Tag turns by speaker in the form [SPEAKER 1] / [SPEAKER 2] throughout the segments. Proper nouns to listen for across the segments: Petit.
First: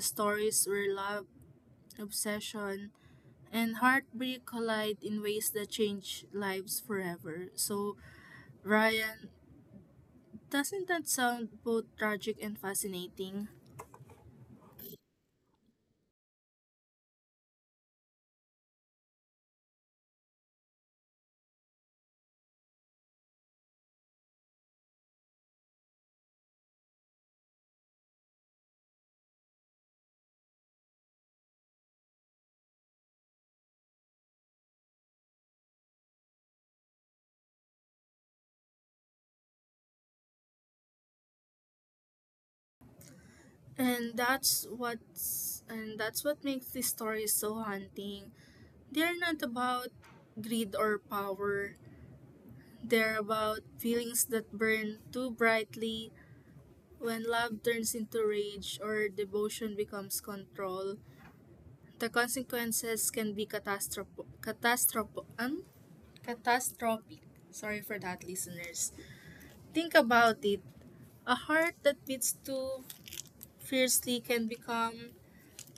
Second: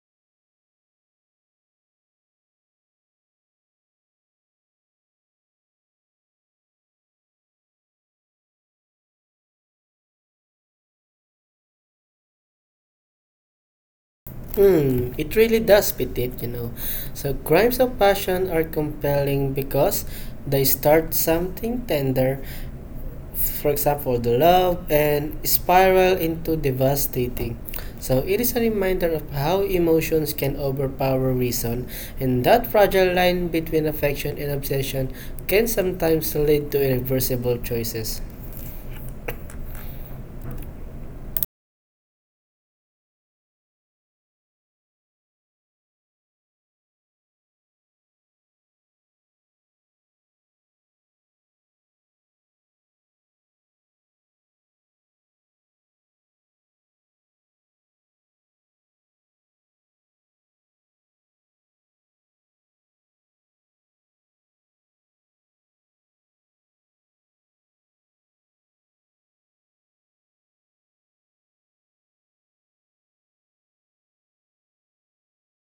[SPEAKER 1] stories where love, obsession, and heartbreak collide in ways that change lives forever. So, Ryan, doesn't that sound both tragic and fascinating?
[SPEAKER 2] Hmm, it really does fit it, you know. So, crimes of passion are compelling because they start something tender, for example, the love, and spiral into devastating. So, it is a reminder of how emotions can overpower reason, and that fragile line between affection and obsession can sometimes lead to irreversible choices.
[SPEAKER 1] And that's what makes these stories so haunting. They're not about greed or power. They're about feelings that burn too brightly when love turns into rage or devotion becomes control. The consequences can be catastrophic. Catastrophic. Catastrophic. Sorry for that, listeners. Think about it. A heart that beats too fiercely can become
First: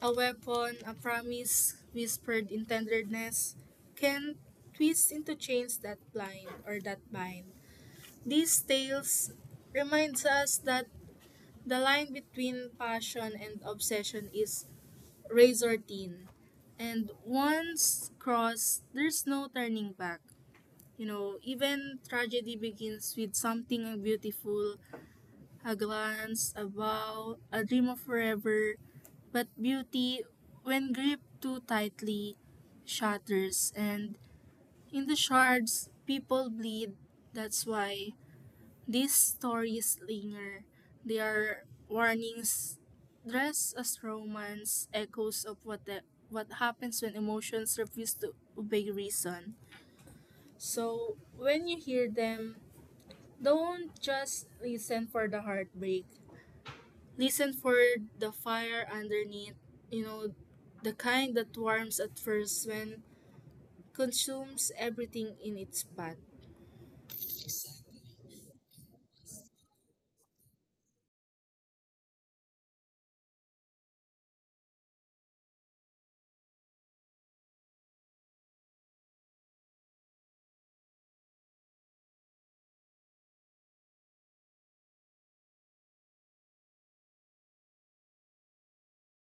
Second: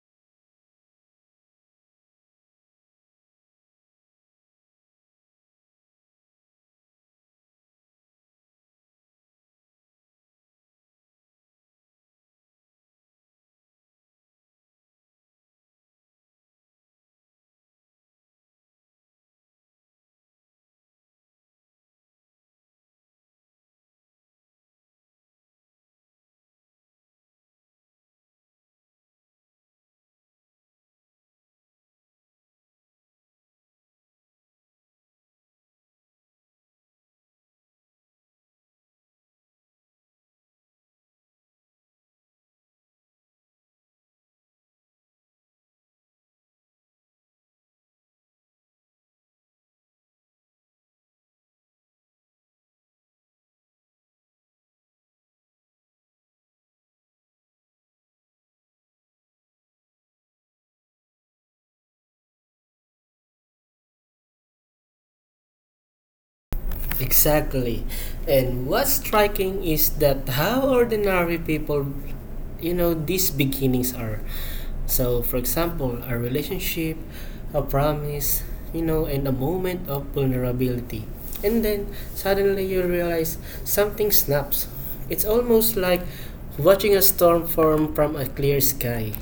[SPEAKER 1] a weapon, a promise whispered in tenderness, can twist into chains that blind or that bind. These tales reminds us that the line between passion and obsession is razor thin. And once crossed, there's no turning back. You know, even tragedy begins with something beautiful, a glance, a vow, a dream of forever, but beauty, when gripped too tightly, shatters, and in the shards, people bleed. That's why these stories linger. They are warnings dressed as romance, echoes of what happens when emotions refuse to obey reason. So, when you hear them, don't just listen for the heartbreak. Listen for the fire underneath, you know, the kind that warms at first when consumes everything in its path.
[SPEAKER 2] Exactly. And what's striking is that how ordinary people, you know, these beginnings are. So, for example, a relationship, a promise, you know, and a moment of vulnerability. And then suddenly you realize something snaps. It's almost like watching a storm form from a clear sky.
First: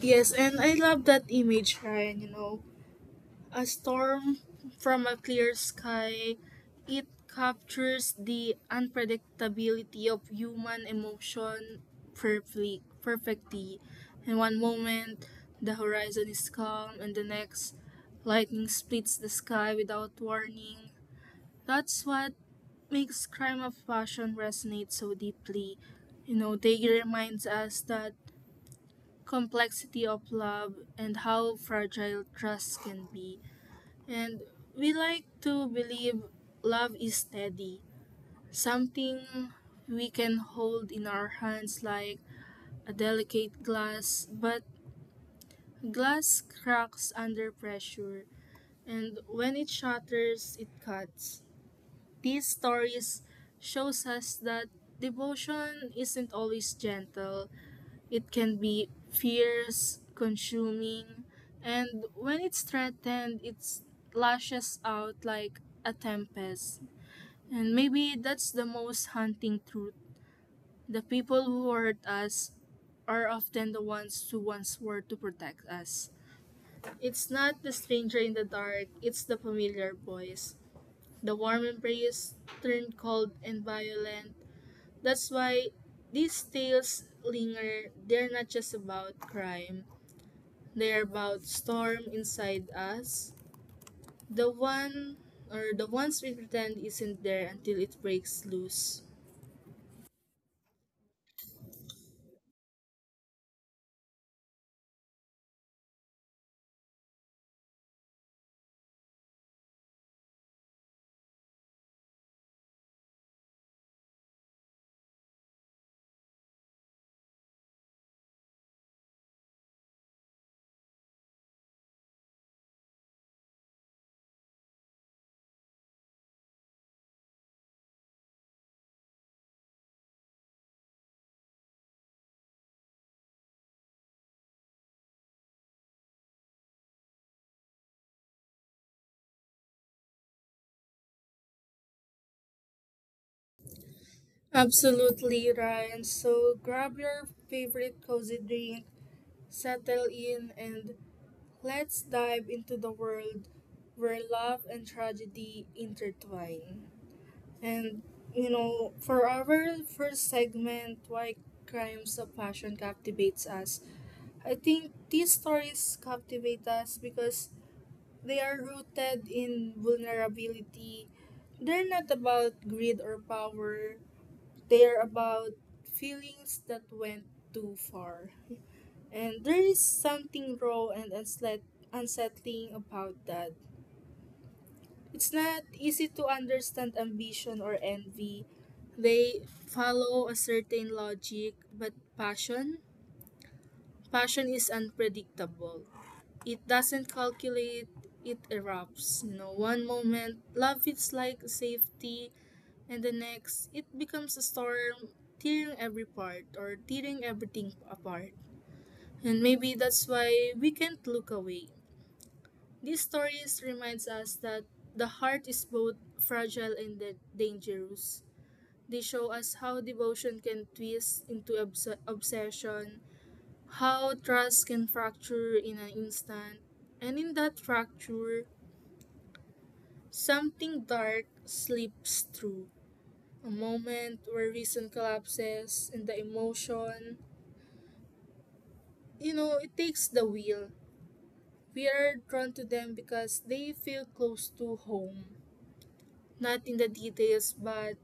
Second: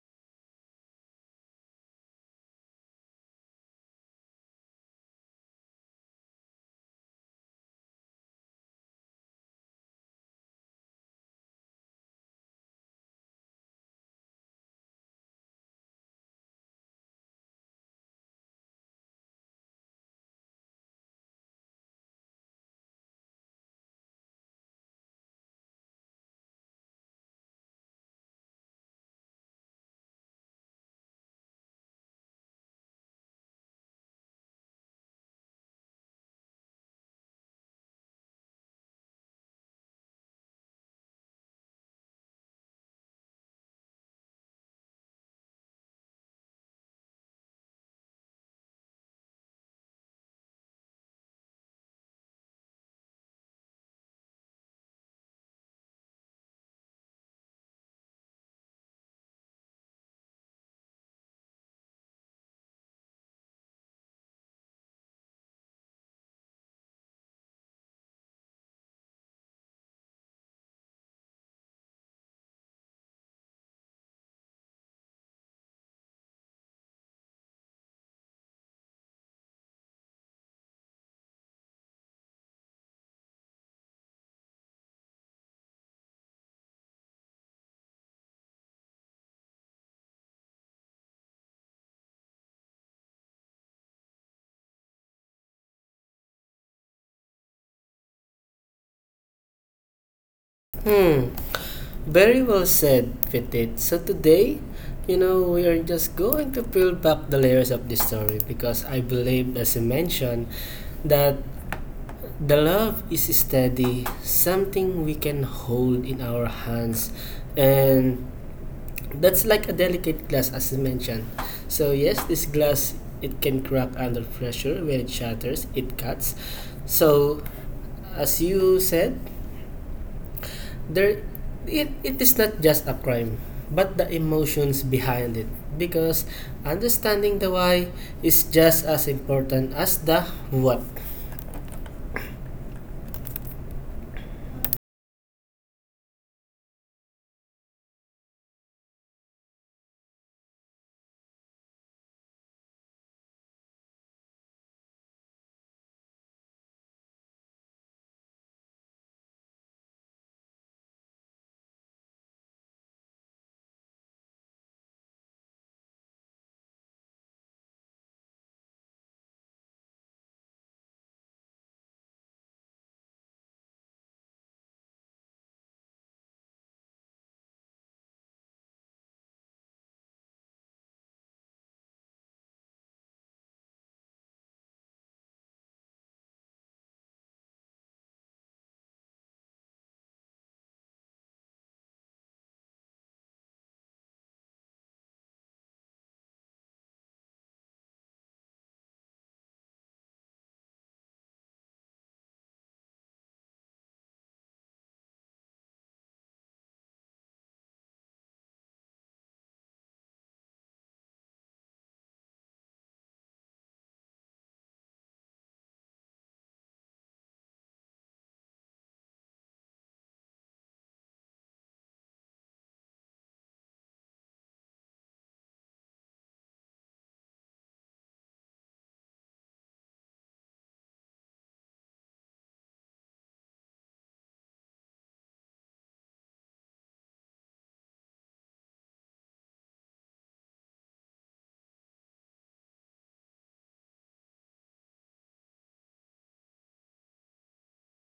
[SPEAKER 1] Yes, and I love that image, Ryan, you know. A storm from a clear sky, it captures the unpredictability of human emotion perfectly. In one moment the horizon is calm and the next lightning splits the sky without warning. That's what makes Crime of Passion resonate so deeply. You know, they reminds us that complexity of love and how fragile trust can be. And we like to believe love is steady, something we can hold in our hands like a delicate glass, but glass cracks under pressure, and when it shatters, it cuts. These stories shows us that devotion isn't always gentle. It can be fierce, consuming, and when it's threatened, it lashes out like a tempest. And maybe that's the most haunting truth. The people who hurt us are often the ones who once were to protect us. It's not the stranger in the dark, it's the familiar voice. The warm embrace turned cold and violent, that's why these tales linger. They're not just about crime. They're about storm inside us. The one the ones we pretend isn't there until it breaks loose.
[SPEAKER 2] Hmm. Very well said, Petit. So today, you know, we are just going to peel back the layers of this story because I believe, as you mentioned, that the love is steady, something we can hold in our hands, and that's like a delicate glass, as you mentioned. So yes, this glass it can crack under pressure when it shatters, it cuts. So as you said, there it is not just a crime but the emotions behind it because understanding the why is just as important as the what.
[SPEAKER 1] Absolutely, Ryan. So grab your favorite cozy drink, settle in, and let's dive into the world where love and tragedy intertwine. And you know, for our first segment, why crimes of passion captivates us. I think these stories captivate us because they are rooted in vulnerability. They're not about greed or power. They are about feelings that went too far. And there is something raw and unsettling about that. It's not easy to understand ambition or envy. They follow a certain logic, but passion? Passion is unpredictable. It doesn't calculate, it erupts. You know, one moment, love feels like safety, and the next, it becomes a storm, tearing everything apart. And maybe that's why we can't look away. These stories reminds us that the heart is both fragile and dangerous. They show us how devotion can twist into obsession, how trust can fracture in an instant, and in that fracture, something dark slips through. A moment where reason collapses and the emotion, you know, it takes the wheel. We are drawn to them because they feel close to home, not in the details, but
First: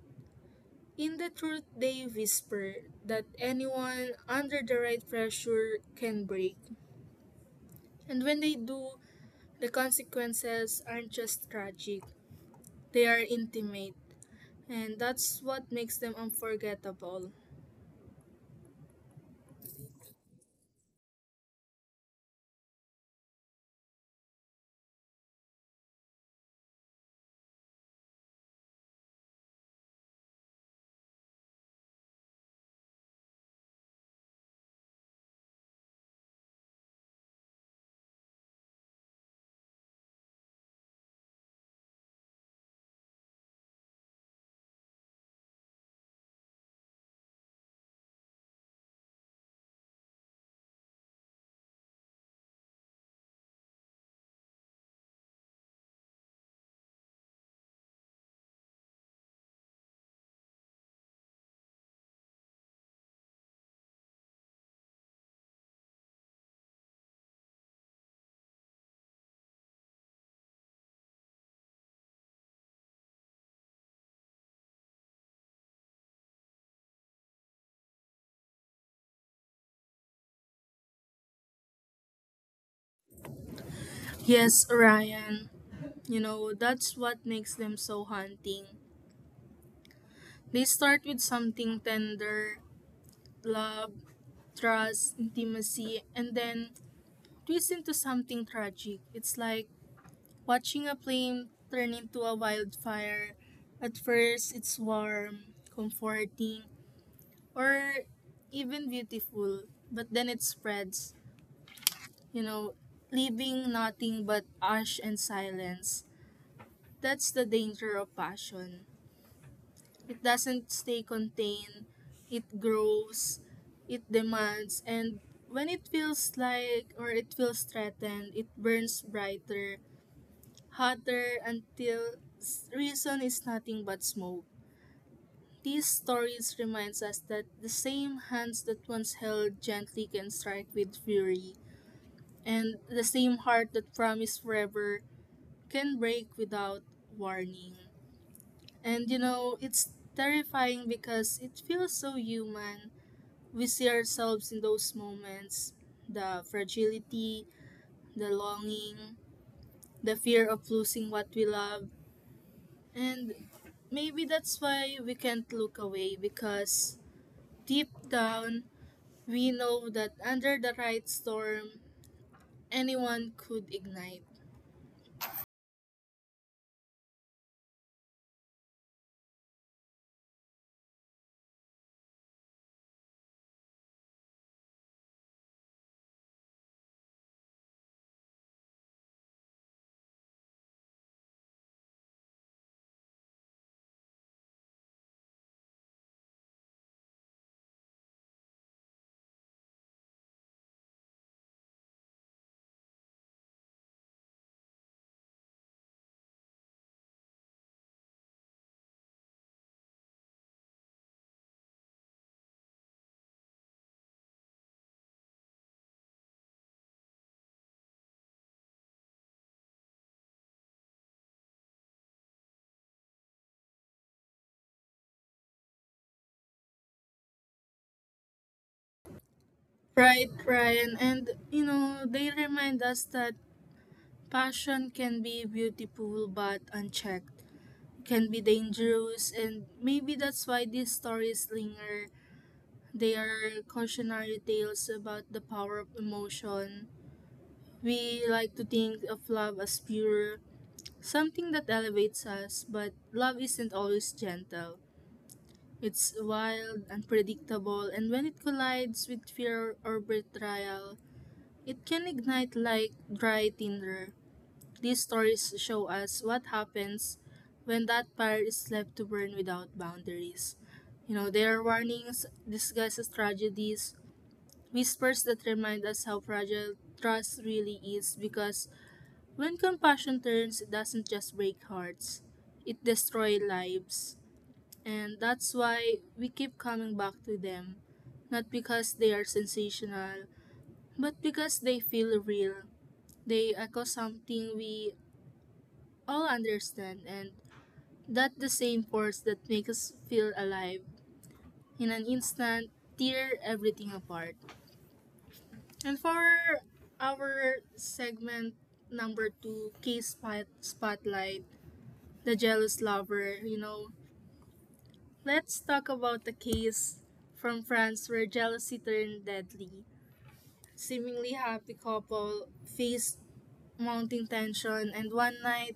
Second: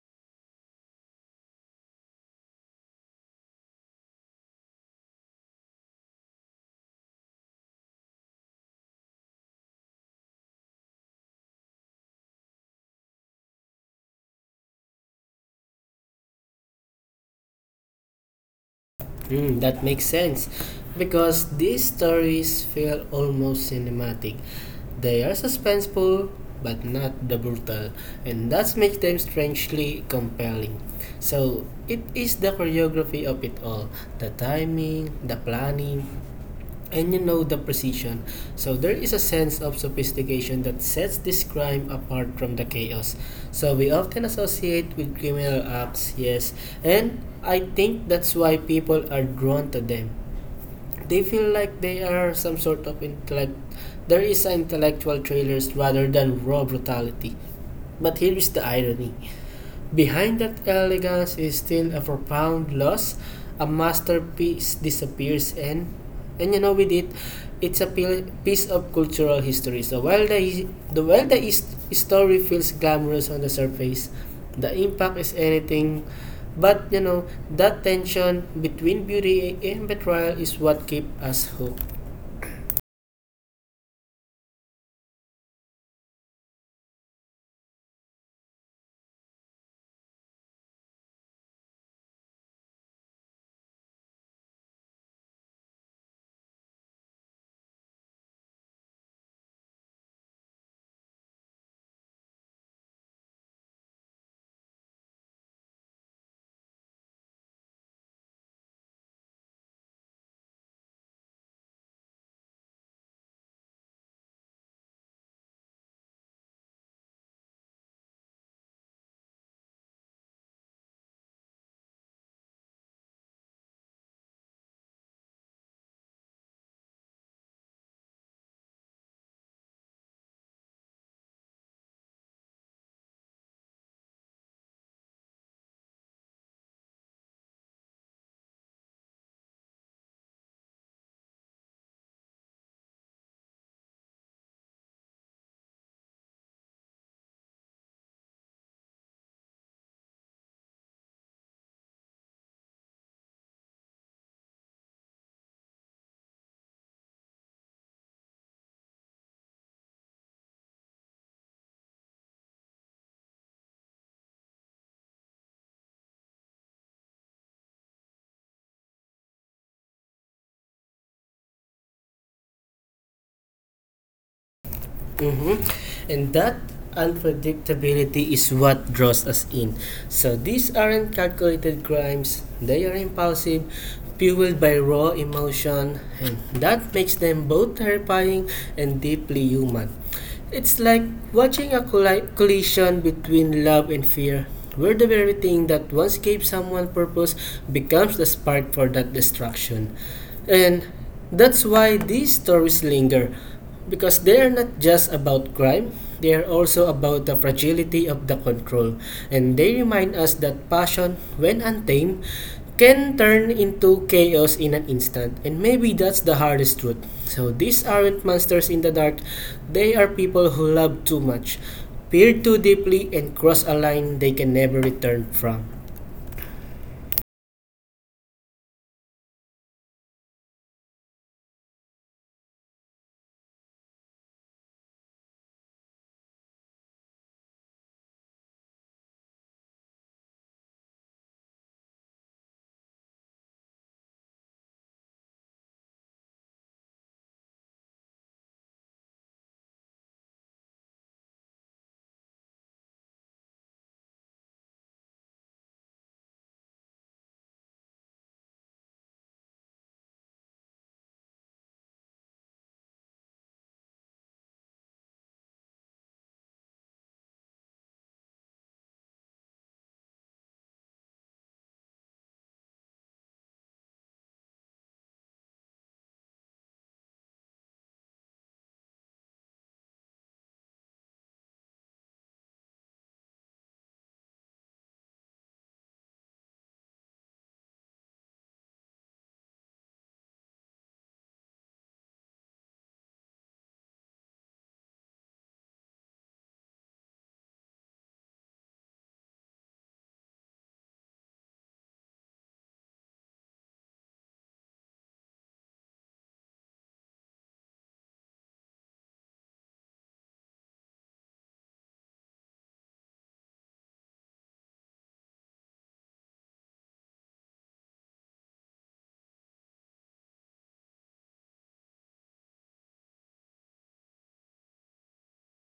[SPEAKER 1] in the truth, they whisper that anyone under the right pressure can break. And when they do, the consequences aren't just tragic, they are intimate. And that's what makes them unforgettable.
[SPEAKER 2] Hmm, that makes sense because these stories feel almost cinematic, they are suspenseful but not the brutal, and that makes them strangely compelling. So it is the choreography of it all, the timing, the planning, and you know the precision. So there is a sense of sophistication that sets this crime apart from the chaos. So we often associate with criminal acts, yes, and I think that's why people are drawn to them. They feel like they are some sort of intellect. There is intellectual trailers rather than raw brutality. But here is the irony. Behind that elegance is still a profound loss. A masterpiece disappears, and you know with it, it's a piece of cultural history. So while the while the his- story feels glamorous on the surface, the impact is anything but, you know, that tension between beauty and betrayal is what keeps us hooked.
[SPEAKER 1] Yes, Ryan, you know, that's what makes them so haunting. They start with something tender, love, trust, intimacy, and then twist into something tragic. It's like watching a flame turn into a wildfire, at first it's warm, comforting, or even beautiful, but then it spreads, you know, leaving nothing but ash and silence. That's the danger of passion. It doesn't stay contained, it grows, it demands, and when it feels like or it feels threatened, it burns brighter hotter until reason is nothing but smoke. These stories reminds us that the same hands that once held gently can strike with fury, and the same heart that promised forever can break without warning. And you know, it's terrifying because it feels so human. We see ourselves in those moments, the fragility, the longing, the fear of losing what we love, and maybe that's why we can't look away because deep down we know that under the right storm anyone could ignite.
[SPEAKER 2] Mhm. And that unpredictability is what draws us in. So these aren't calculated crimes, they are impulsive, fueled by raw emotion, and that makes them both terrifying and deeply human. It's like watching a collision between love and fear, where the very thing that once gave someone purpose becomes the spark for that destruction. And that's why these stories linger, because they are not just about crime, they are also about the fragility of the control, and they remind us that passion, when untamed, can turn into chaos in an instant. And maybe that's the hardest truth. So these aren't monsters in the dark, they are people who love too much, peer too deeply, and cross a line they can never return from.
[SPEAKER 1] Right, Ryan, and you know, they remind us that passion can be beautiful but unchecked, can be dangerous, and maybe that's why these stories linger. They are cautionary tales about the power of emotion. We like to think of love as pure, something that elevates us, but love isn't always gentle. It's wild, unpredictable, and when it collides with fear or betrayal, it can ignite like dry tinder. These stories show us what happens when that fire is left to burn without boundaries. You know, there are warnings, disguised as tragedies, whispers that remind us how fragile trust really is because when compassion turns, it doesn't just break hearts, it destroys lives. And that's why we keep coming back to them. Not because they are sensational, but because they feel real. They echo something we all understand, and that the same force that makes us feel alive in an instant tear everything apart. And for our segment number two, case spotlight, the jealous lover, you know. Let's talk about the case from France where jealousy turned deadly. Seemingly happy couple faced mounting tension, and one night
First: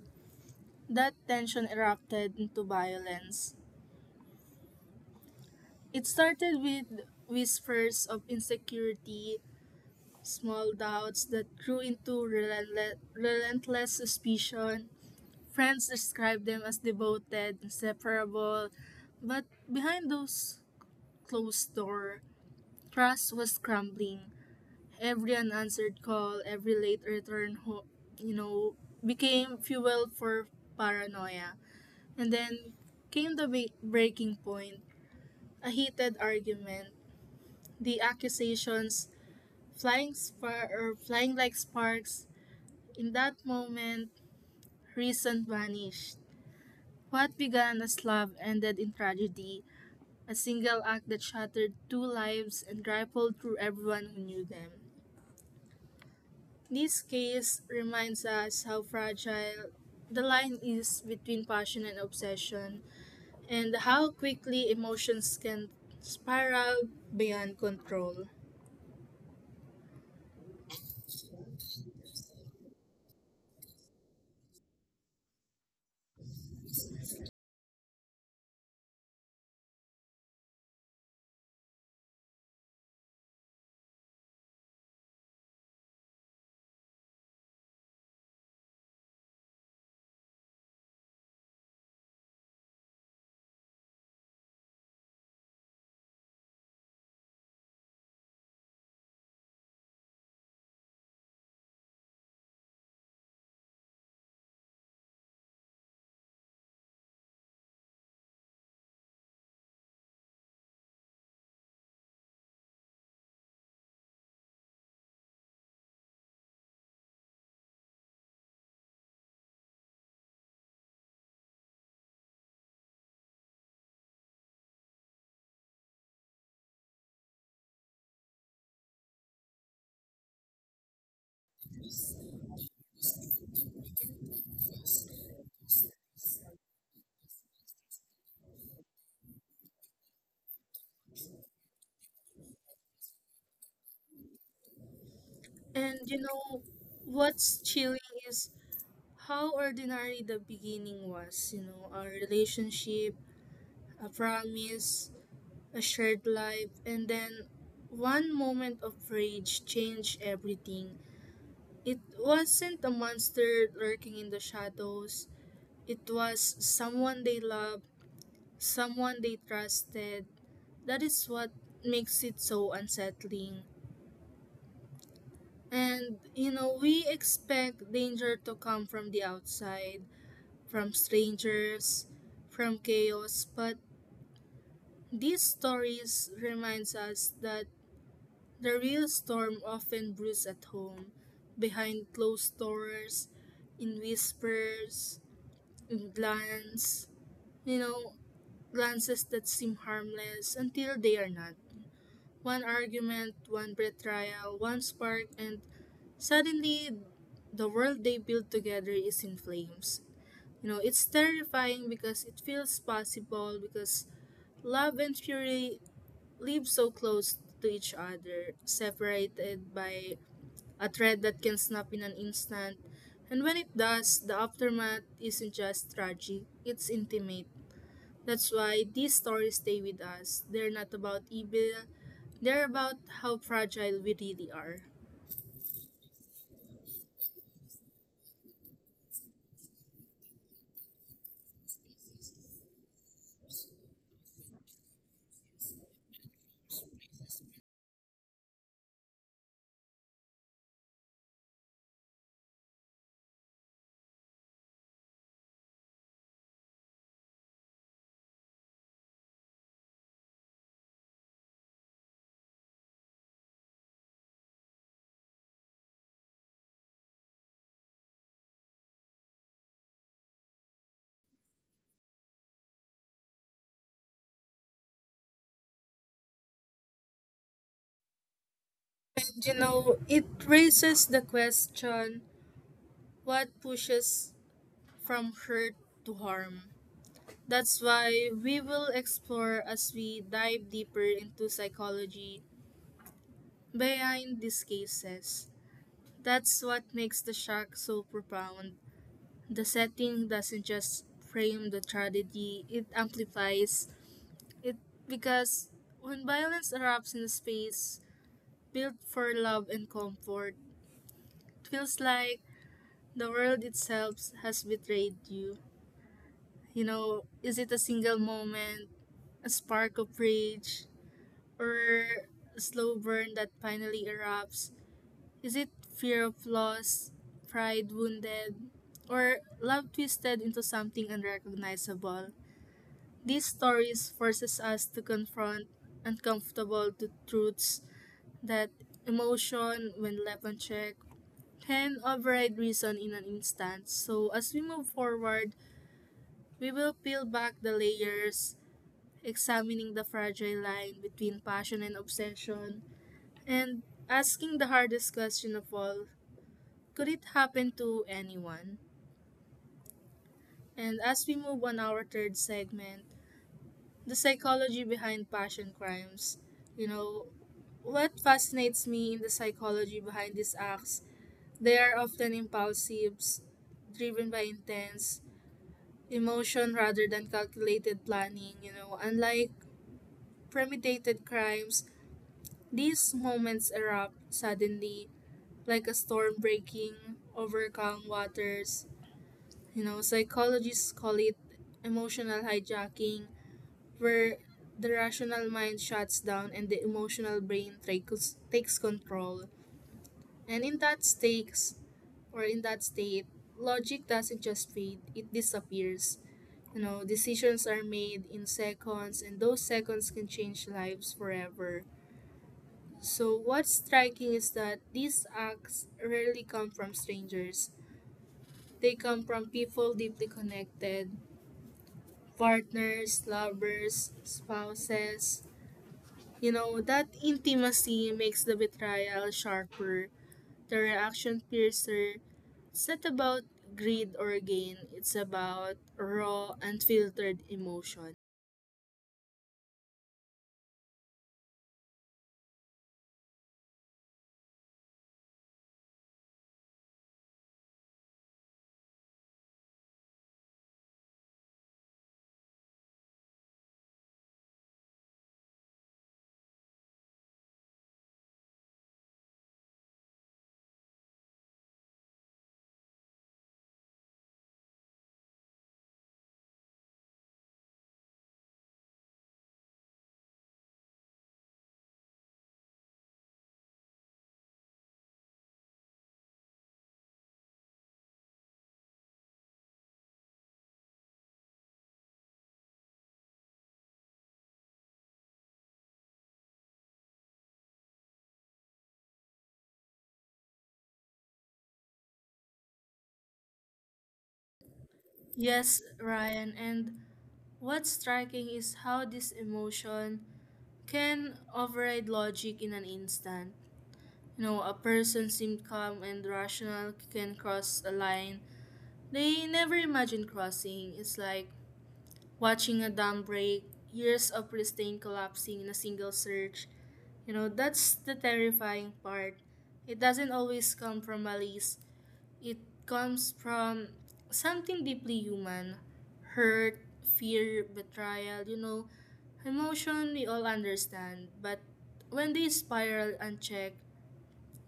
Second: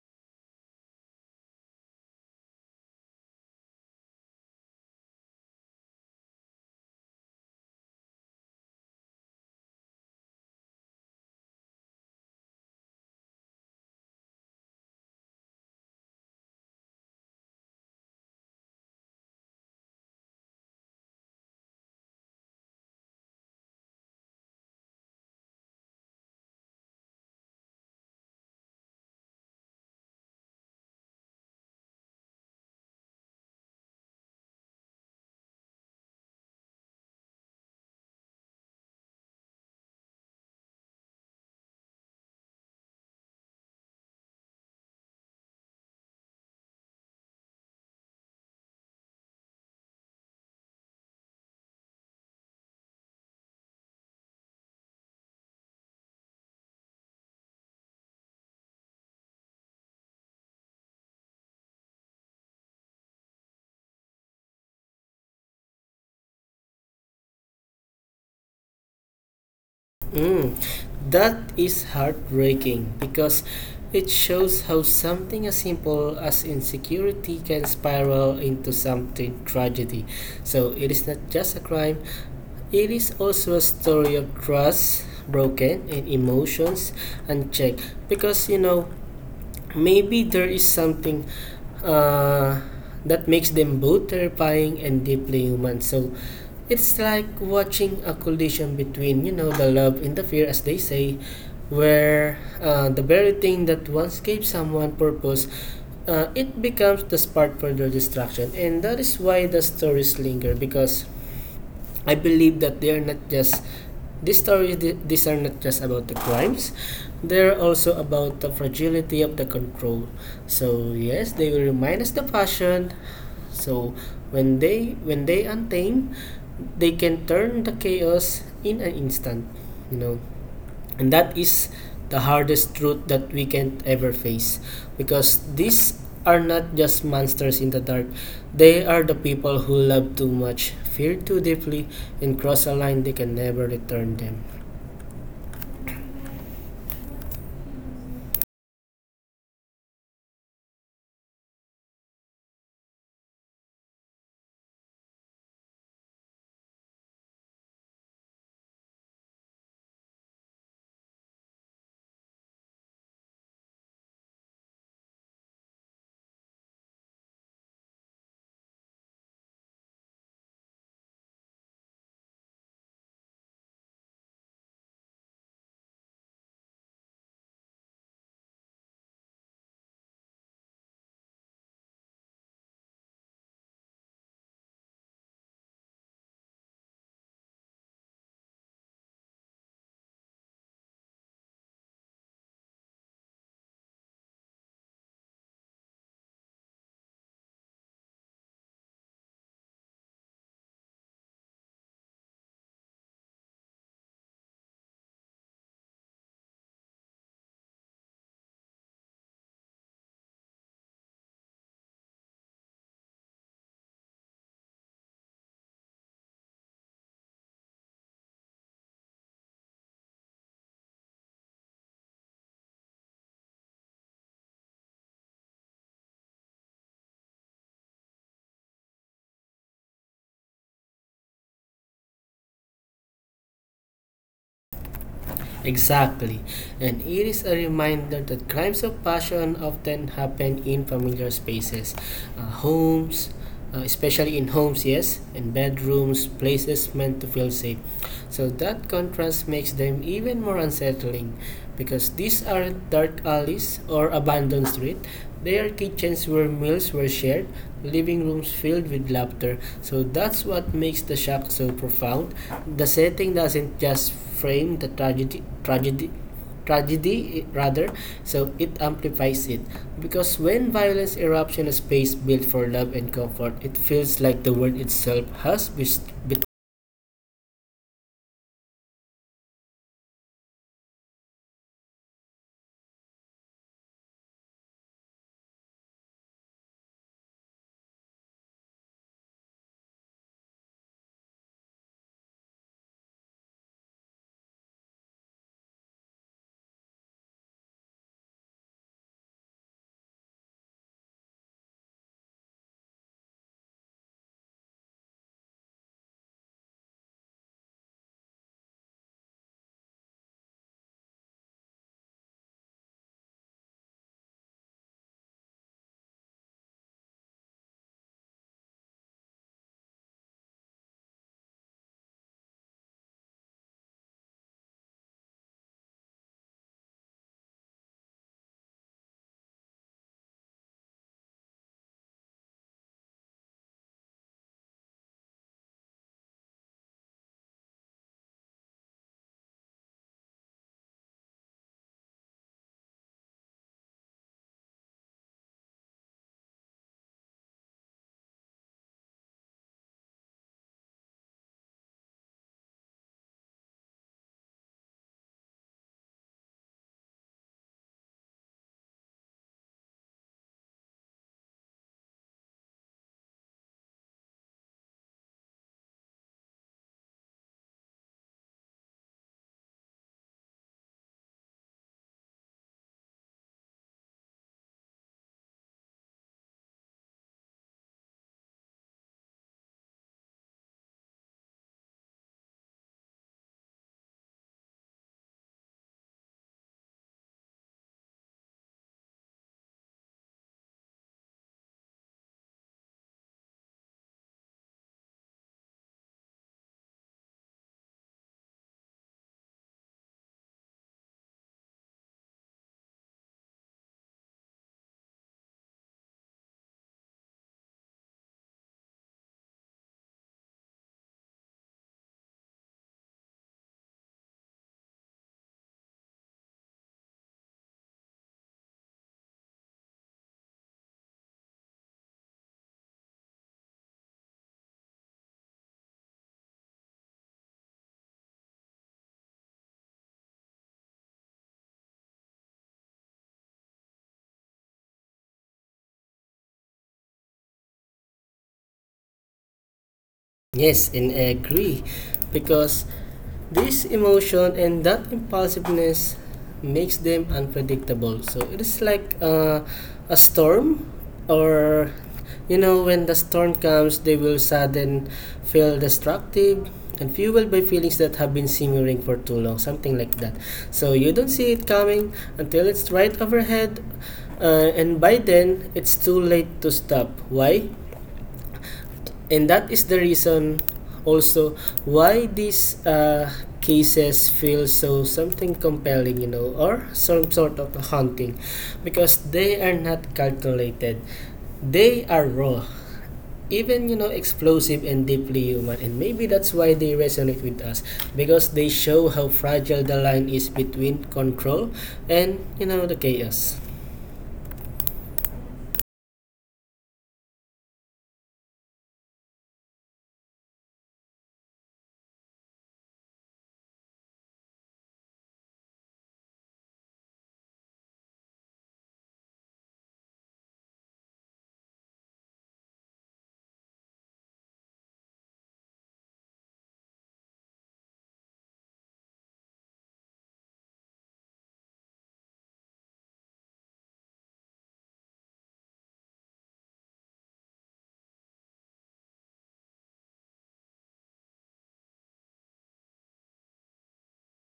[SPEAKER 1] that tension erupted into violence. It started with whispers of insecurity, small doubts that grew into relentless suspicion. Friends described them as devoted, inseparable, but behind those closed door. Trust was crumbling. Every unanswered call, every late return, you know, became fuel for paranoia. And then came the breaking point, a heated argument, the accusations flying like sparks. In that moment, reason vanished. What began as love ended in tragedy, a single act that shattered two lives and rippled through everyone who knew them. This case reminds us how fragile the line is between passion and obsession, and how quickly emotions can spiral beyond control.
[SPEAKER 2] Mm, that is heartbreaking because it shows how something as simple as insecurity can spiral into something tragedy. So it is not just a crime, it is also a story of trust broken and emotions unchecked, because you know maybe there is something, uh, that makes them both terrifying and deeply human. So it's like watching a collision between, you know, the love and the fear, as they say, where the very thing that once gave someone purpose, it becomes the spark for their destruction, and that is why the stories linger, because I believe that they are not just these stories, these are not just about the crimes, they're also about the fragility of the control. So yes, they will remind us the passion. So when they untamed, they can turn the chaos in an instant. You know, and that is the hardest truth that we can ever face, because these are not just monsters in the dark. They are the people who love too much, fear too deeply, and cross a line they can never return them.
[SPEAKER 1] And you know, what's chilling is how ordinary the beginning was, you know, a relationship, a promise, a shared life, and then one moment of rage changed everything. It wasn't a monster lurking in the shadows. It was someone they loved, someone they trusted. That is what makes it so unsettling. And, you know, we expect danger to come from the outside, from strangers, from chaos, but these stories reminds us that the real storm often brews at home, behind closed doors, in whispers, in glance. You know, glances that seem harmless until they are not. One argument, one betrayal, one spark, and suddenly the world they build together is in flames. You know, it's terrifying because it feels possible because love and fury live so close to each other, separated by a thread that can snap in an instant. And when it does, the aftermath isn't just tragic, it's intimate. That's why these stories stay with us. They're not about evil, they're about how fragile we really are.
[SPEAKER 2] Exactly. And it is a reminder that crimes of passion often happen in familiar spaces, homes, especially in homes, yes, in bedrooms, places meant to feel safe. So that contrast makes them even more unsettling because these aren't dark alleys or abandoned streets. They are kitchens where meals were shared, living rooms filled with laughter. So that's what makes the shock so profound. The setting doesn't just frame the tragedy rather, so it amplifies it. Because when violence erupts in a space built for love and comfort, it feels like the world itself has be-
[SPEAKER 1] And you know, it raises the question what pushes from hurt to harm? That's why we will explore as we dive deeper into psychology behind these cases. That's what makes the shock so profound. The setting doesn't just frame the tragedy, it amplifies it because when violence erupts in a space built for love and comfort, it feels like the world itself has betrayed you. You know, is it a single moment, a spark of rage, or a slow burn that finally erupts? Is it fear of loss, pride wounded, or love twisted into something unrecognizable? These stories forces us to confront uncomfortable truths that emotion, when left unchecked, can override reason in an instant. So, as we move forward, we will peel back the layers, examining the fragile line between passion and obsession, and asking the hardest question of all, could it happen to anyone? And as we move on our third segment, the psychology behind passion crimes, you know, what fascinates me in the psychology behind these acts, they are often impulsive, driven by intense emotion rather than calculated planning, you know. Unlike premeditated crimes, these moments erupt suddenly, like a storm breaking over calm waters. You know, psychologists call it emotional hijacking, where the rational mind shuts down and the emotional brain takes control. And in that stakes, or in that state, logic doesn't just fade, it disappears. Decisions are made in seconds, and those seconds can change lives forever. So, what's striking is that these acts rarely come from strangers. They come from people deeply connected, partners, lovers, spouses. That intimacy makes the betrayal sharper, the reaction fiercer. It's not about greed or gain, it's about raw, unfiltered emotion.
[SPEAKER 2] Yes, and I agree because this emotion and that impulsiveness makes them unpredictable. So it is like a storm, or you know, when the storm comes, they will sudden feel destructive and fueled by feelings that have been simmering for too long, something like that. So you don't see it coming until it's right overhead, and by then it's too late to stop. Why? And that is the reason also why these cases feel so something compelling, you know, or some sort of haunting because they are not calculated. They are raw. Even, you know, explosive and deeply human, and maybe that's why they resonate with us because they show how fragile the line is between control and, you know, the chaos.
[SPEAKER 1] Yes, Ryan, and what's striking is how this emotion can override logic in an instant. A person seemed calm and rational can cross a line they never imagined crossing. It's like watching a dam break, years of pristine collapsing in a single surge. That's the terrifying part. It doesn't always come from malice, it comes from something deeply human: hurt, fear, betrayal, emotion we all understand, but when they spiral unchecked,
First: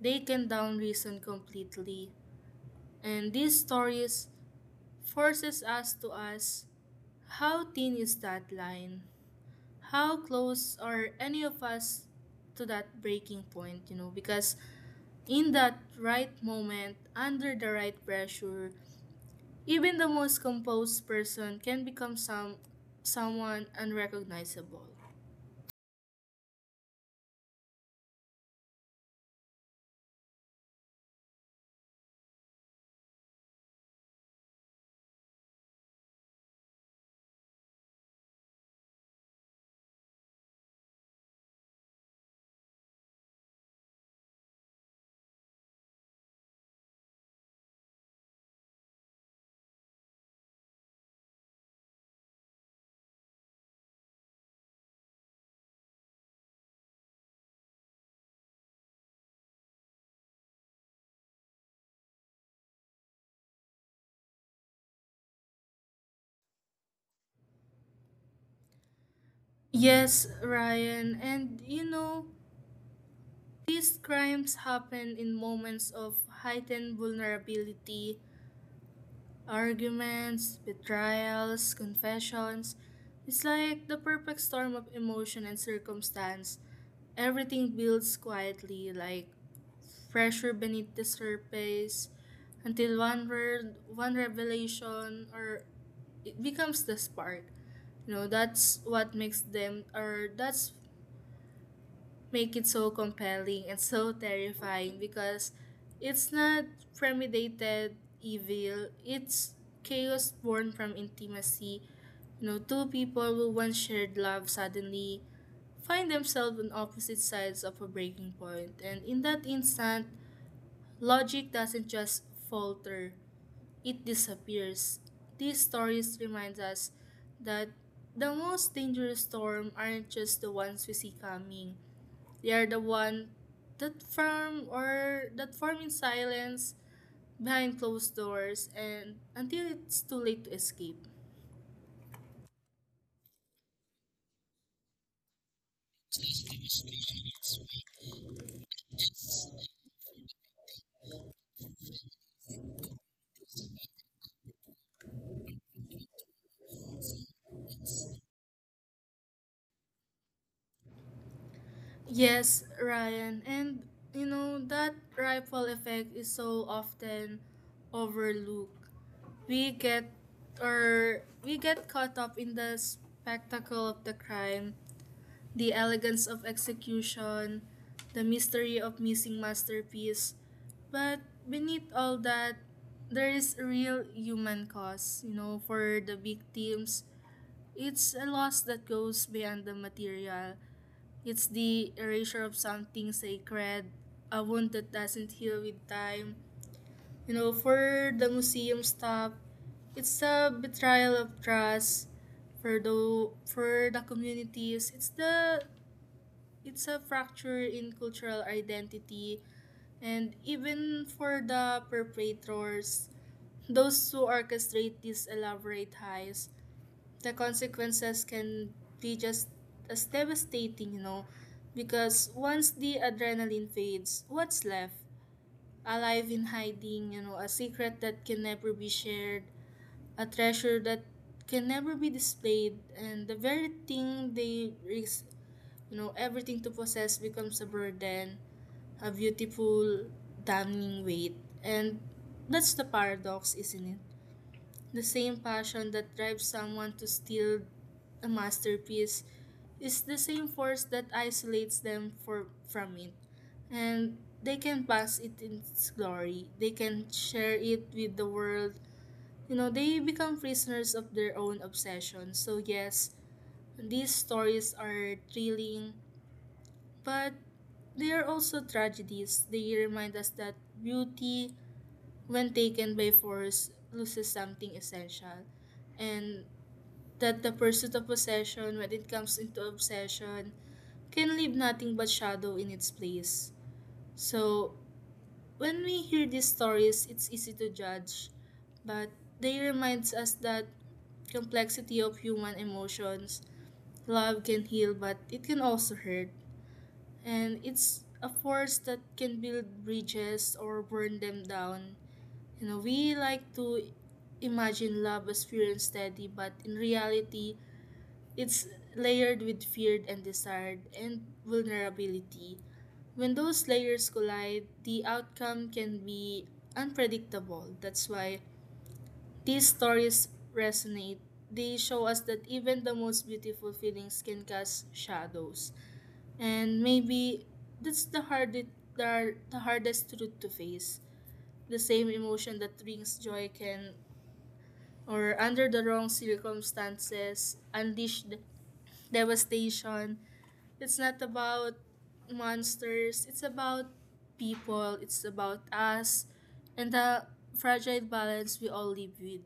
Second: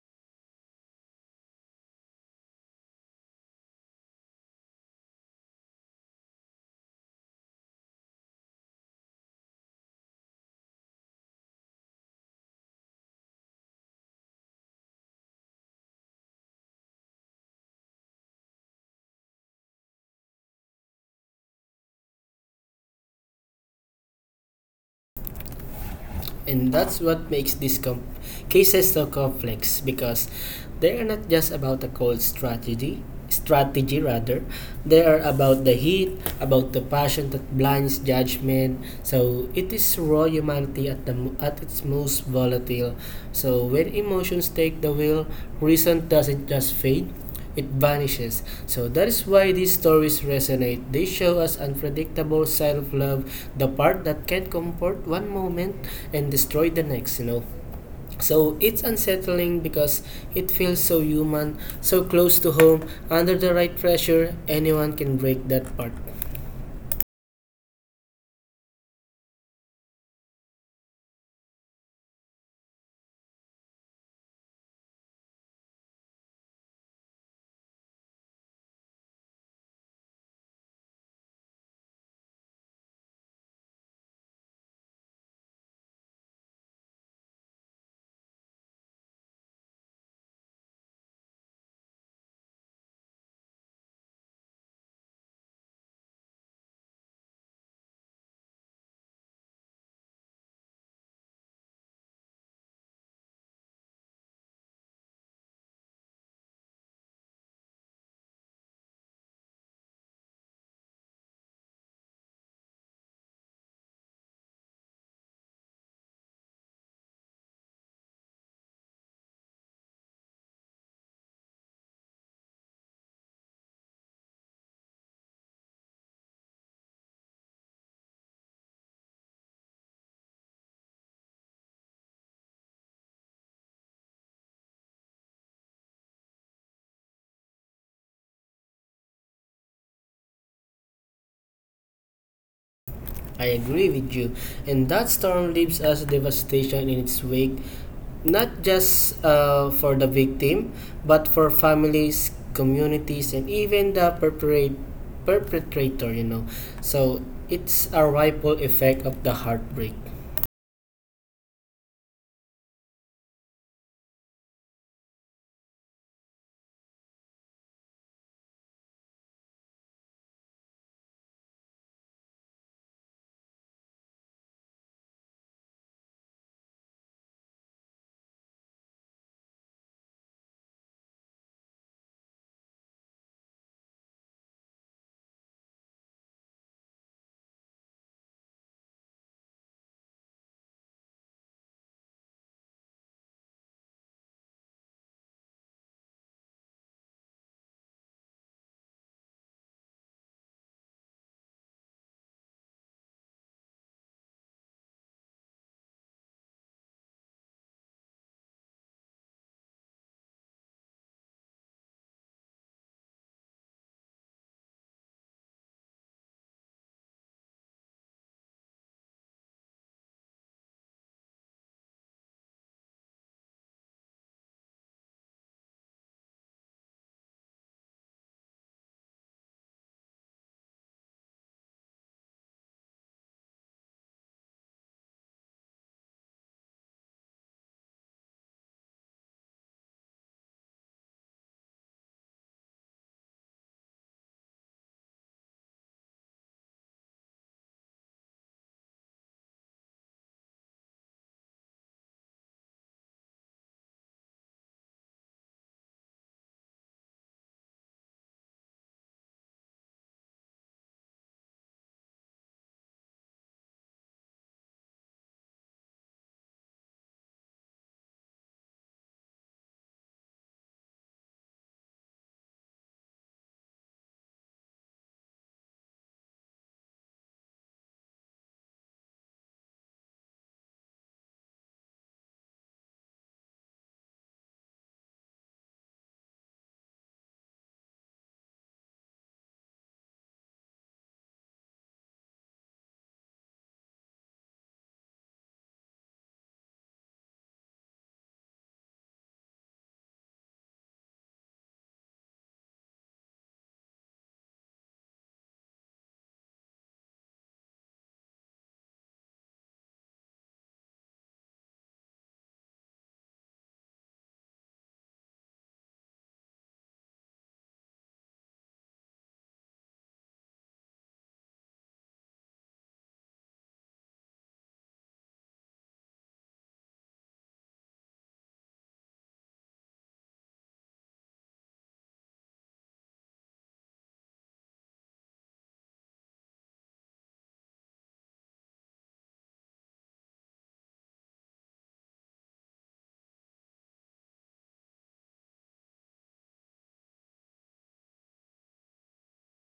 [SPEAKER 1] they can down reason completely. And these stories forces us to ask, how thin is that line? How close are any of us to that breaking point? Because in that right moment, under the right pressure, even the most composed person can become someone unrecognizable.
[SPEAKER 2] And that's what makes these cases so complex, because they are not just about a cold strategy rather, they are about the heat, about the passion that blinds judgment. So it is raw humanity at at its most volatile. So when emotions take the wheel, reason doesn't just fade, it vanishes. So that is why these stories resonate. They show us unpredictable self love, the part that can comfort one moment and destroy the next, you know. So it's unsettling because it feels so human, so close to home, under the right pressure, anyone can break that part.
[SPEAKER 1] Yes, Ryan, and these crimes happen in moments of heightened vulnerability: arguments, betrayals, confessions. It's like the perfect storm of emotion and circumstance. Everything builds quietly, like pressure beneath the surface, until one word, one revelation, or it becomes the spark. That's what makes them, or that's make it so compelling and so terrifying, because it's not premeditated evil, it's chaos born from intimacy. You know, two people who once shared love suddenly find themselves on opposite sides of a breaking point. And in that instant, logic doesn't just falter, it disappears. These stories remind us that the most dangerous storm aren't just the ones we see coming, they are the one that farm or that farm in silence, behind closed doors, and until it's too late to escape.
[SPEAKER 2] I agree with you. And that storm leaves us devastation in its wake, not just for the victim, but for families, communities, and even the perpetrator, you know. So it's a ripple effect of the heartbreak.
[SPEAKER 1] Yes, Ryan, and that ripple effect is so often overlooked. We get we get caught up in the spectacle of the crime, the elegance of execution, the mystery of missing masterpiece. But beneath all that, there is a real human cost, for the victims. It's a loss that goes beyond the material. It's the erasure of something sacred, a wound that doesn't heal with time. For the museum staff, it's a betrayal of trust. For the communities, it's a fracture in cultural identity. And even for the perpetrators, those who orchestrate these elaborate heists, the consequences can be just as devastating, because once the adrenaline fades, what's left? Alive in hiding, a secret that can never be shared, a treasure that can never be displayed, and the very thing they risk, everything to possess becomes a burden, a beautiful, damning weight. And that's the paradox, isn't it? The same passion that drives someone to steal a masterpiece is the same force that isolates them from it. And they can pass it in its glory. They can share it with the world. They become prisoners of their own obsession. So, yes, these stories are thrilling, but they are also tragedies. They remind us that beauty, when taken by force, loses something essential. And that the pursuit of possession, when it comes into obsession, can leave nothing but shadow in its place. So, when we hear these stories, it's easy to judge, but they reminds us that complexity of human emotions, love can heal, but it can also hurt. And it's a force that can build bridges or burn them down. We like to imagine love as pure and steady, but in reality, it's layered with feared and desired and vulnerability. When those layers collide, the outcome can be unpredictable. That's why these stories resonate. They show us that even the most beautiful feelings can cast shadows. And maybe that's the hardest truth to face. The same emotion that brings joy can, or under the wrong circumstances, unleash the devastation. It's not about monsters, it's about people, it's about us and the fragile balance we all live with.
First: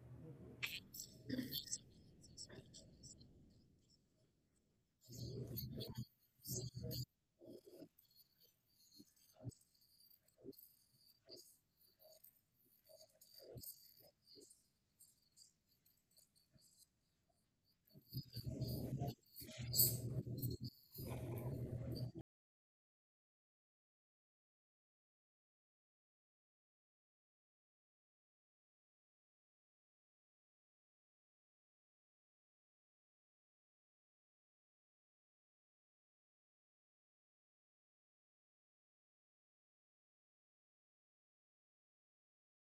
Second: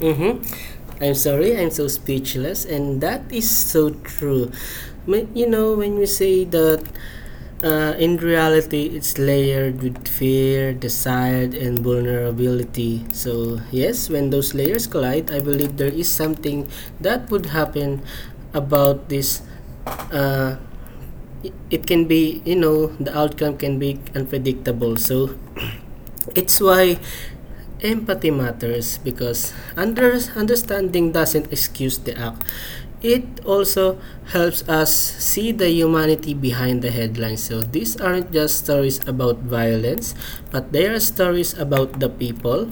[SPEAKER 2] Mm-hmm. I'm sorry, I'm so speechless, and that is so true. Ma- You know, when we say that in reality it's layered with fear, desire, and vulnerability. So, yes, when those layers collide, I believe there is something that would happen about this. Uh, it can be, you know, the outcome can be unpredictable. So, it's why empathy matters because understanding doesn't excuse the act. It also helps us see the humanity behind the headlines. So these aren't just stories about violence, but they are stories about the people,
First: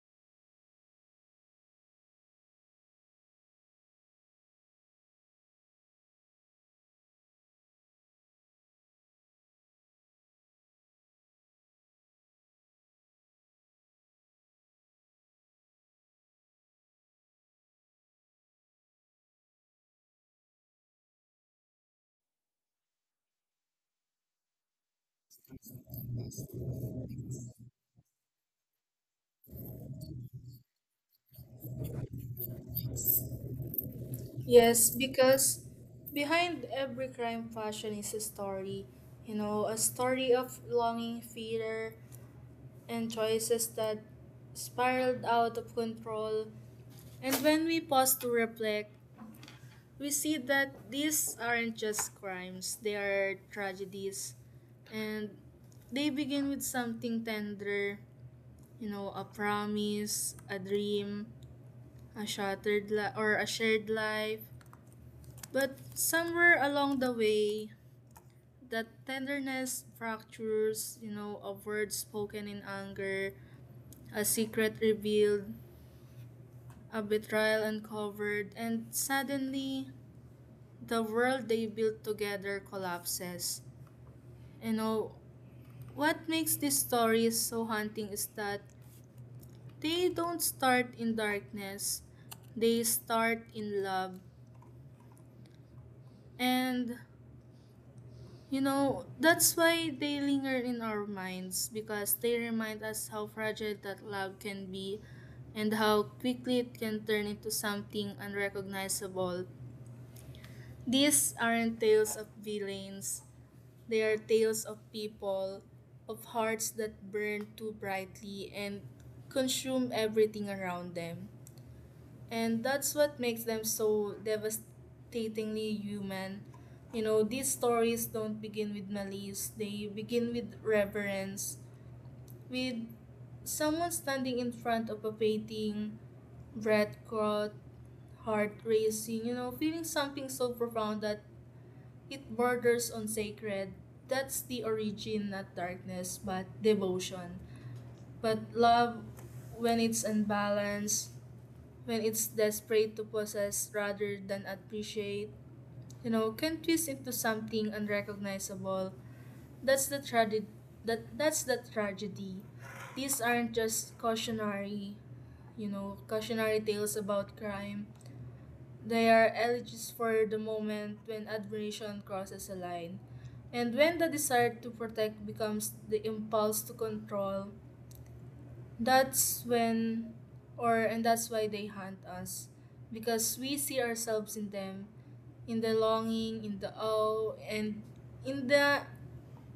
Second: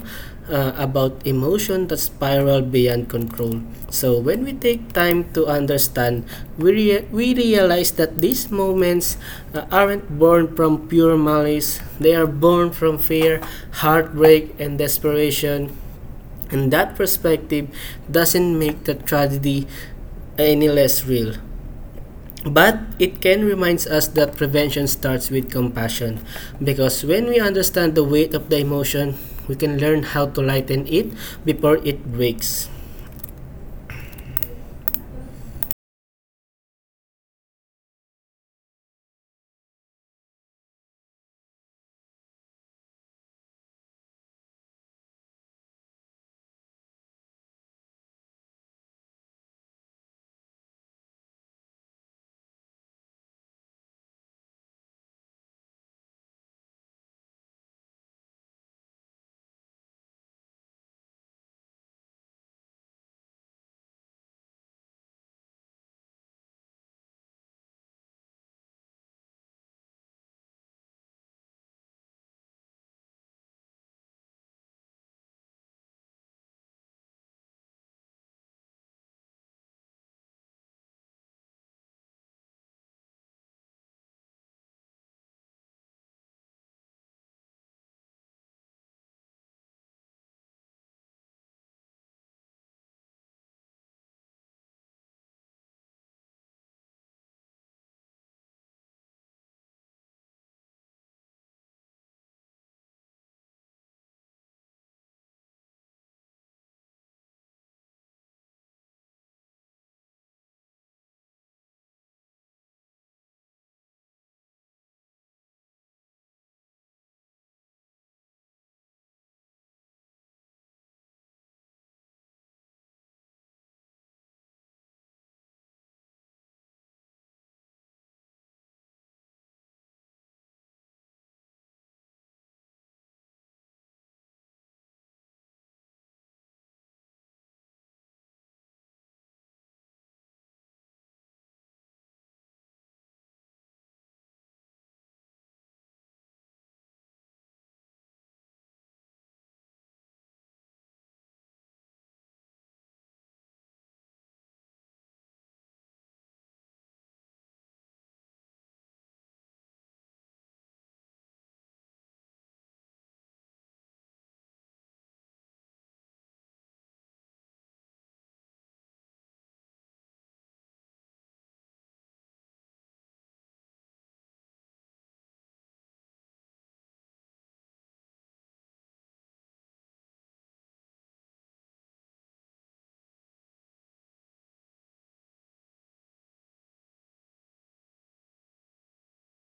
[SPEAKER 2] about emotion that spiral beyond control. So when we take time to understand, we realize that these moments aren't born from pure malice. They are born from fear, heartbreak, and desperation. And that perspective doesn't make the tragedy any less real. But it can remind us that prevention starts with compassion, because when we understand the weight of the emotion, we can learn how to lighten it before it breaks.
[SPEAKER 1] Yes, because behind every crime fashion is a story. A story of longing, fear, and choices that spiraled out of control. And when we pause to reflect, we see that these aren't just crimes, they are tragedies. And they begin with something tender, a promise, a dream, a shattered li- or a shared life. But somewhere along the way, that tenderness fractures. A word spoken in anger, a secret revealed, a betrayal uncovered, and suddenly the world they built together collapses. You know, what makes these stories so haunting is that they don't start in darkness, they start in love. And, that's why they linger in our minds, because they remind us how fragile that love can be, and how quickly it can turn into something unrecognizable. These aren't tales of villains, they are tales of people, of hearts that burn too brightly and consume everything around them. And that's what makes them so devastatingly human. These stories don't begin with malice, they begin with reverence, with someone standing in front of a painting, breath caught, heart racing, feeling something so profound that it borders on sacred. That's the origin, not darkness, but devotion. But love, when it's unbalanced, when it's desperate to possess rather than appreciate, can twist into something unrecognizable. That's the tragedy. That's the tragedy. These aren't just cautionary, cautionary tales about crime. They are elegies for the moment when admiration crosses a line, and when the desire to protect becomes the impulse to control. That's when, or and that's why they haunt us, because we see ourselves in them, in the longing, in the awe, and in the,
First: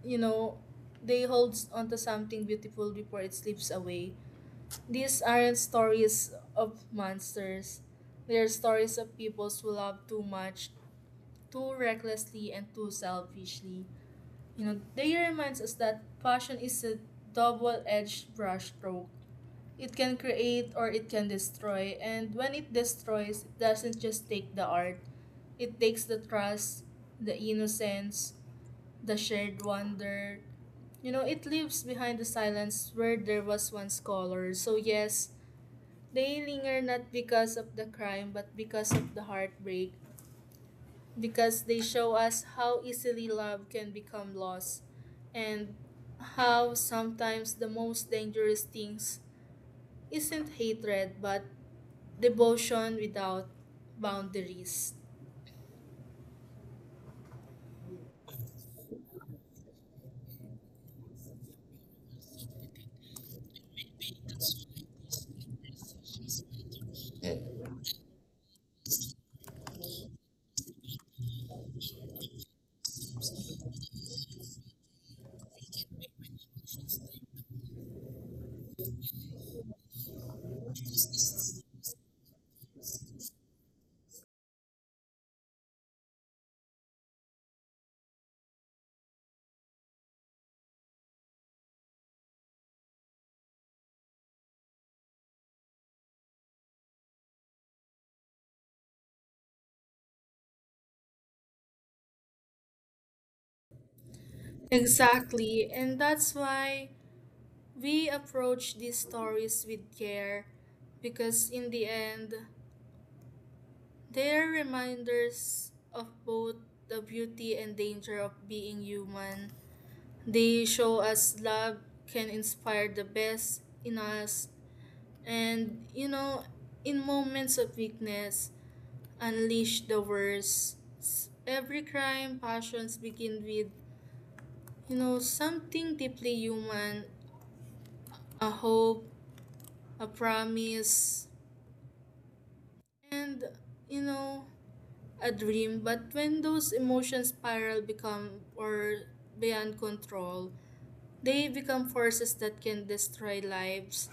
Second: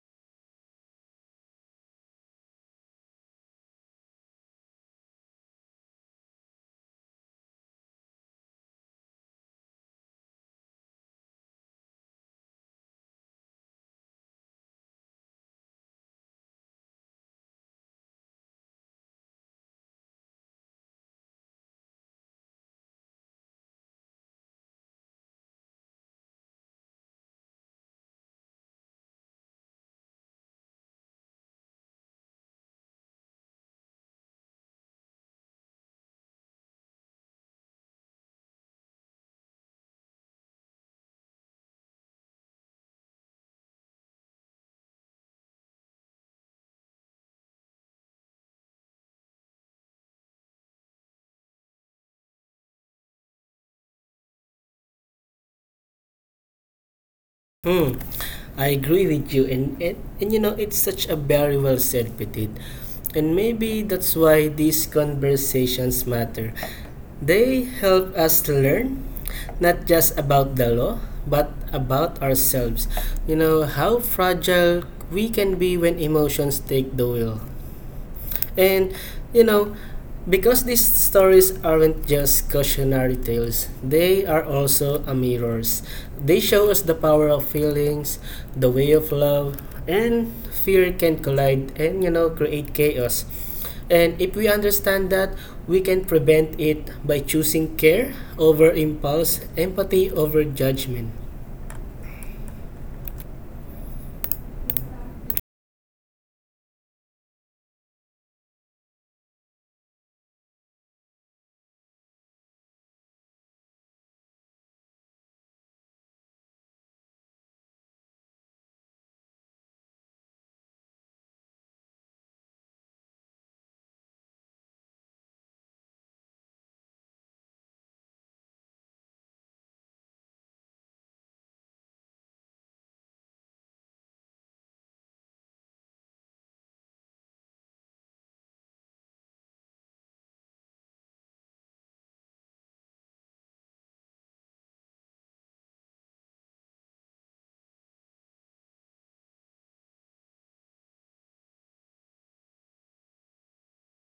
[SPEAKER 1] you know, they hold onto something beautiful before it slips away. These aren't stories of monsters. They're stories of people who love too much, too recklessly, and too selfishly. They reminds us that passion is a double-edged brushstroke. It can create or it can destroy, and when it destroys, it doesn't just take the art. It takes the trust, the innocence, the shared wonder. It leaves behind the silence where there was once color. So yes, they linger not because of the crime, but because of the heartbreak, because they show us how easily love can become lost, and how sometimes the most dangerous things isn't hatred, but devotion without boundaries.
[SPEAKER 2] Hmm, I agree with you, and, and you know it's such a very well said, Petit, and maybe that's why these conversations matter. They help us to learn, not just about the law, but about ourselves. You know how fragile we can be when emotions take the wheel. And you know, because these stories aren't just cautionary tales, they are also a mirrors. They show us the power of feelings, the way of love, and fear can collide and, you know, create chaos. And if we understand that, we can prevent it by choosing care over impulse, empathy over judgment.
[SPEAKER 1] Exactly, and that's why we approach these stories with care, because in the end, they are reminders of both the beauty and danger of being human. They show us love can inspire the best in us, and in moments of weakness, unleash the worst. Every crime passions begin with, something deeply human, a hope, a promise, and you know a dream. But when those emotions spiral become or beyond control, they become forces that can destroy lives.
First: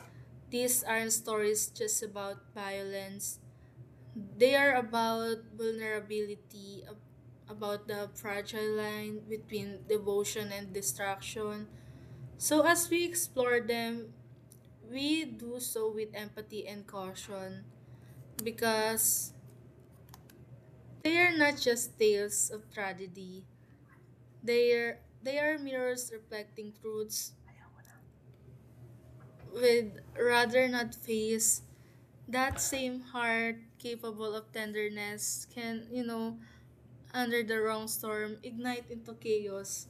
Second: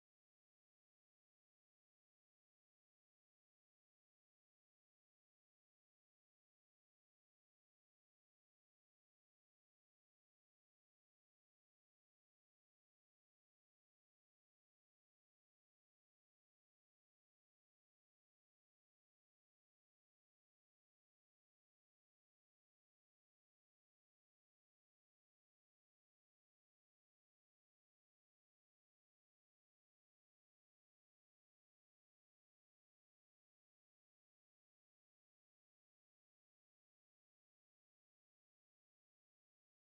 [SPEAKER 1] These aren't stories just about violence, they are about vulnerability, about the fragile line between devotion and distraction. So as we explore them, we do so with empathy and caution, because they are not just tales of tragedy. They are mirrors reflecting truths we'd rather not face. That same heart capable of tenderness can, under the wrong storm, ignite into chaos.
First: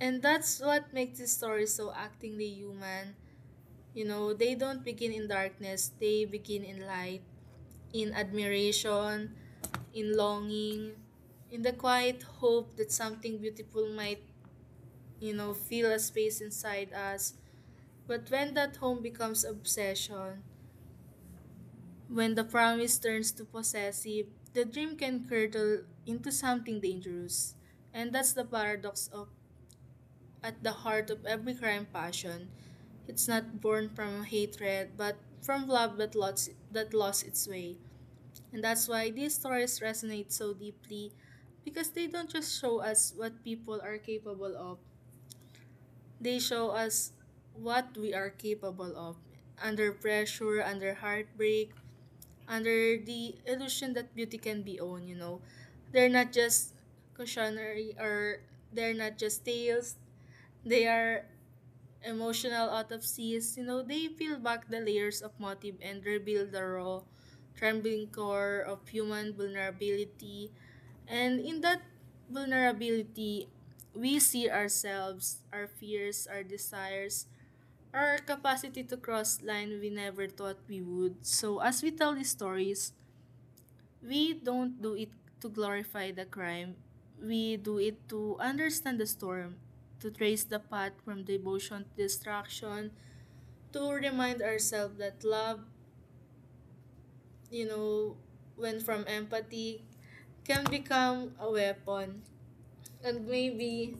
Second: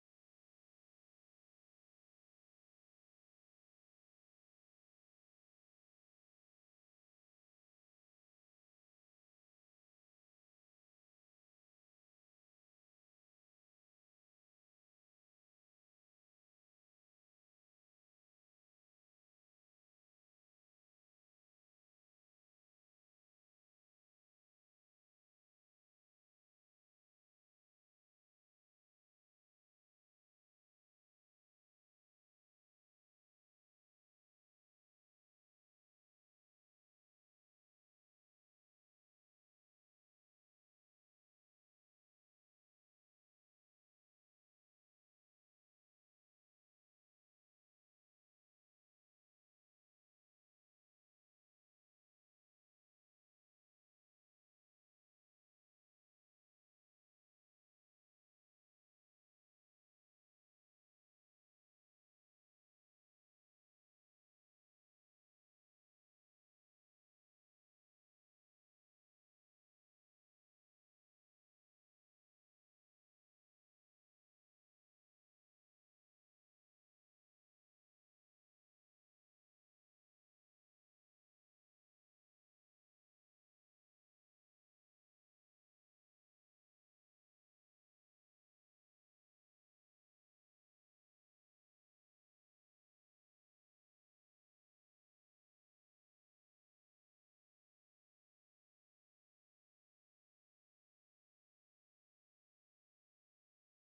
[SPEAKER 1] And that's what makes this story so actingly human. They don't begin in darkness, they begin in light, in admiration, in longing, in the quiet hope that something beautiful might, fill a space inside us. But when that home becomes obsession, when the promise turns to possessive, the dream can curdle into something dangerous. And that's the paradox of at the heart of every crime passion. It's not born from hatred, but from love that lost its way. And that's why these stories resonate so deeply, because they don't just show us what people are capable of, they show us what we are capable of, under pressure, under heartbreak, under the illusion that beauty can be owned, They're not just cautionary or they're not just tales, they are emotional autopsies. They peel back the layers of motive and reveal the raw, trembling core of human vulnerability. And in that vulnerability, we see ourselves, our fears, our desires, our capacity to cross line we never thought we would. So as we tell these stories, we don't do it to glorify the crime. We do it to understand the storm, to trace the path from devotion to destruction, to remind ourselves that love, you know, when from empathy, can become a weapon. And maybe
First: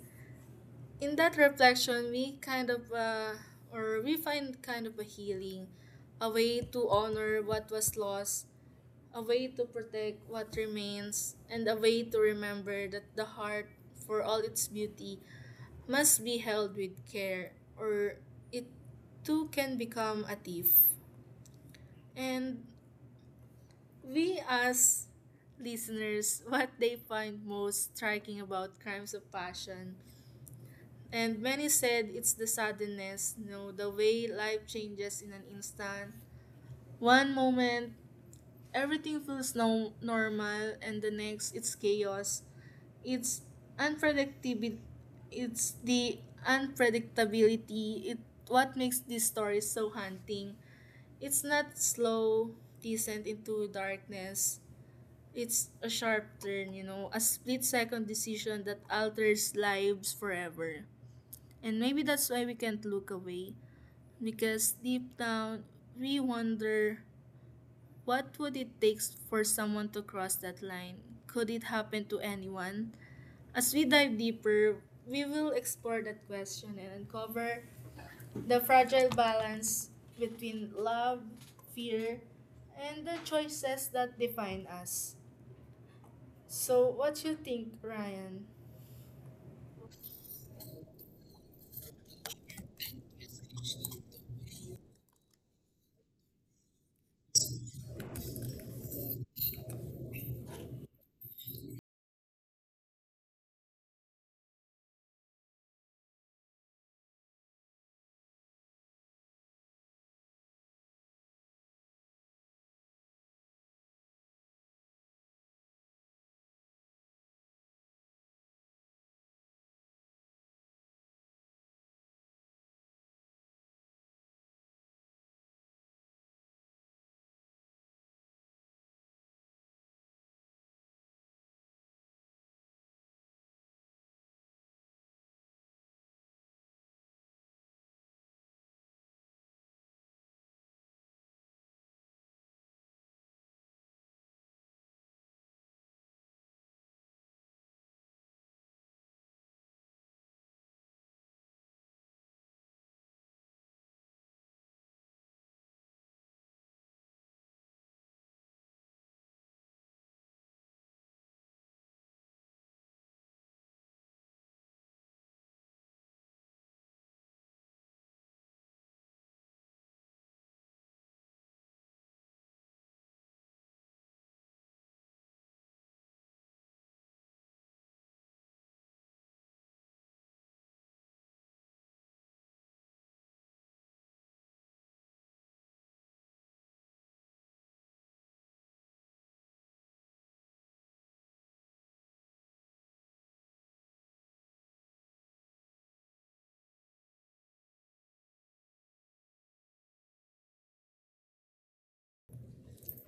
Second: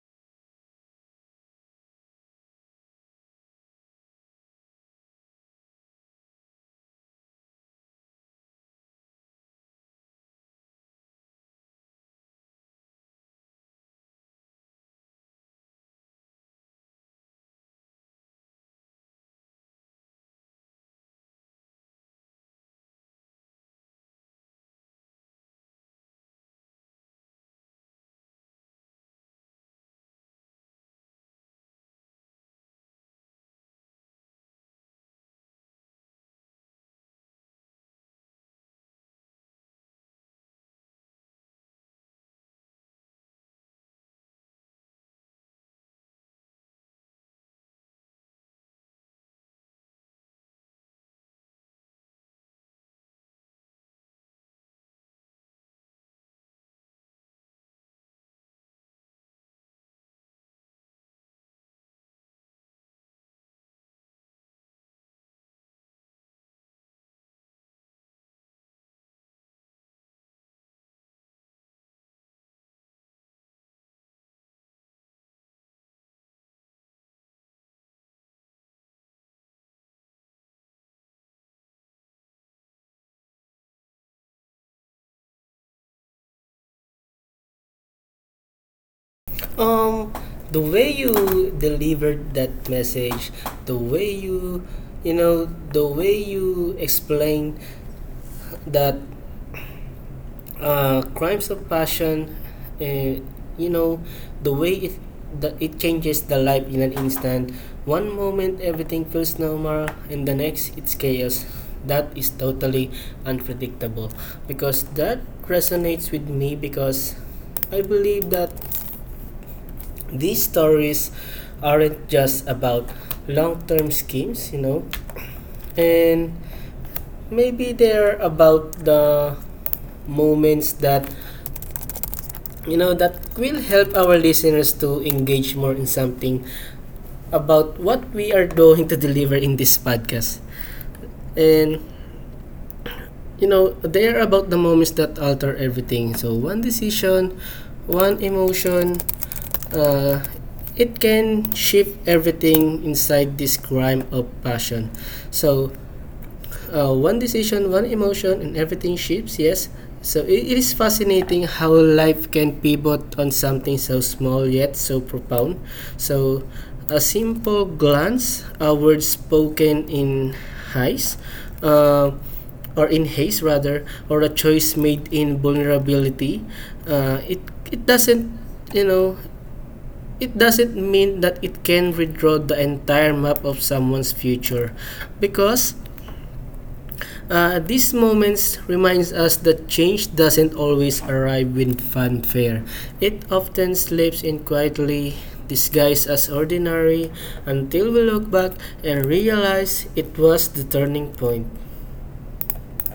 [SPEAKER 1] in that reflection, we find kind of a healing, a way to honor what was lost, a way to protect what remains, and a way to remember that the heart, for all its beauty, must be held with care, or it too can become a thief. And we ask listeners what they find most striking about crimes of passion. And many said it's the suddenness, you know, the way life changes in an instant. One moment, everything feels normal, and the next, it's chaos. It's unpredictability. It's the unpredictability. It what makes these stories so haunting. It's not slow descent into darkness. It's a sharp turn, you know, a split second decision that alters lives forever. And maybe that's why we can't look away, because deep down we wonder, what would it take for someone to cross that line? Could it happen to anyone? As we dive deeper, we will explore that question and uncover the fragile balance between love, fear, and the choices that define us. So, what you think, Ryan?
[SPEAKER 2] Um, the way you delivered that message, the way you, you know, the way you explained that crimes of passion, uh, you know, the way it that it changes the life in an instant. One moment everything feels normal, and the next it's chaos. That is totally unpredictable, because that resonates with me, because I believe that these stories aren't just about long-term schemes, you know, and maybe they're about the moments that, you know, that will help our listeners to engage more in something about what we are going to deliver in this podcast. And you know, they are about the moments that alter everything. So one decision, one emotion, uh, it can shift everything inside this crime of passion. So one decision, one emotion, and everything shifts, yes. So it is fascinating how life can pivot on something so small yet so profound. So a simple glance, a word spoken in haste, uh, rather, or a choice made in vulnerability, uh, it it doesn't, you know, it doesn't mean that it can redraw the entire map of someone's future, because these moments reminds us that change doesn't always arrive with fanfare. It often slips in quietly, disguised as ordinary, until we look back and realize it was the turning point.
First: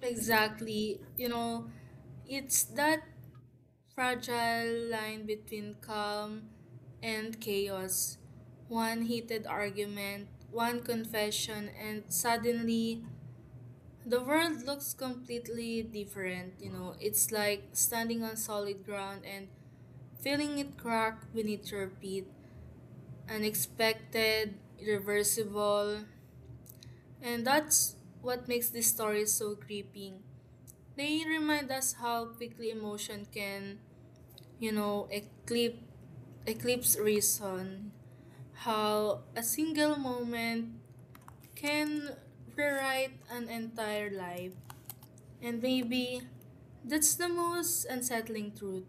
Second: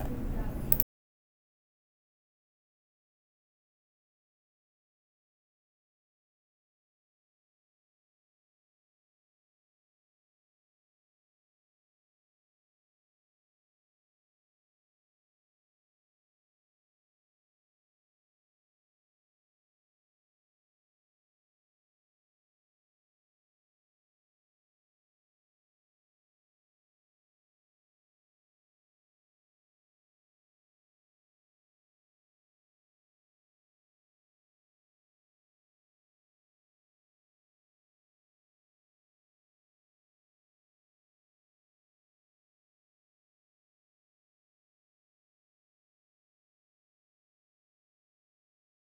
[SPEAKER 1] Exactly. You know, it's that fragile line between calm and chaos. One heated argument, one confession, and suddenly the world looks completely different. You know, it's like standing on solid ground and feeling it crack beneath your feet. Unexpected, irreversible, and that's what makes this story so gripping. They remind us how quickly emotion can, you know, eclipse reason, how a single moment can rewrite an entire life. And maybe that's the most unsettling truth.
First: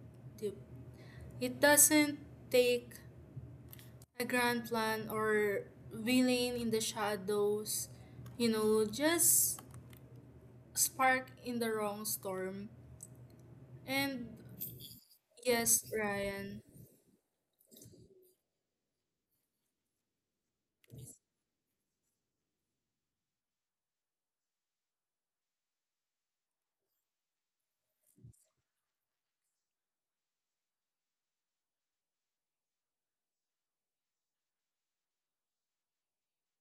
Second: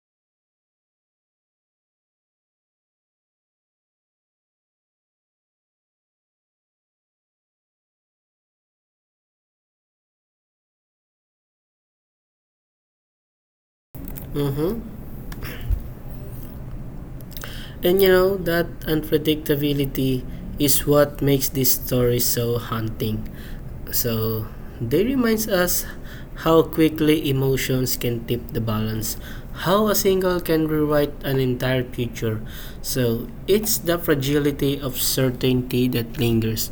[SPEAKER 1] It doesn't take a grand plan or villain in the shadows, you know, just spark in the wrong storm. And
[SPEAKER 2] Mhm.
[SPEAKER 1] yes, Ryan.
[SPEAKER 2] And you know, that unpredictability is what makes this story so haunting. So, they reminds us how quickly emotions can tip the balance, how a single can rewrite an entire future. So, it's the fragility of certainty that lingers.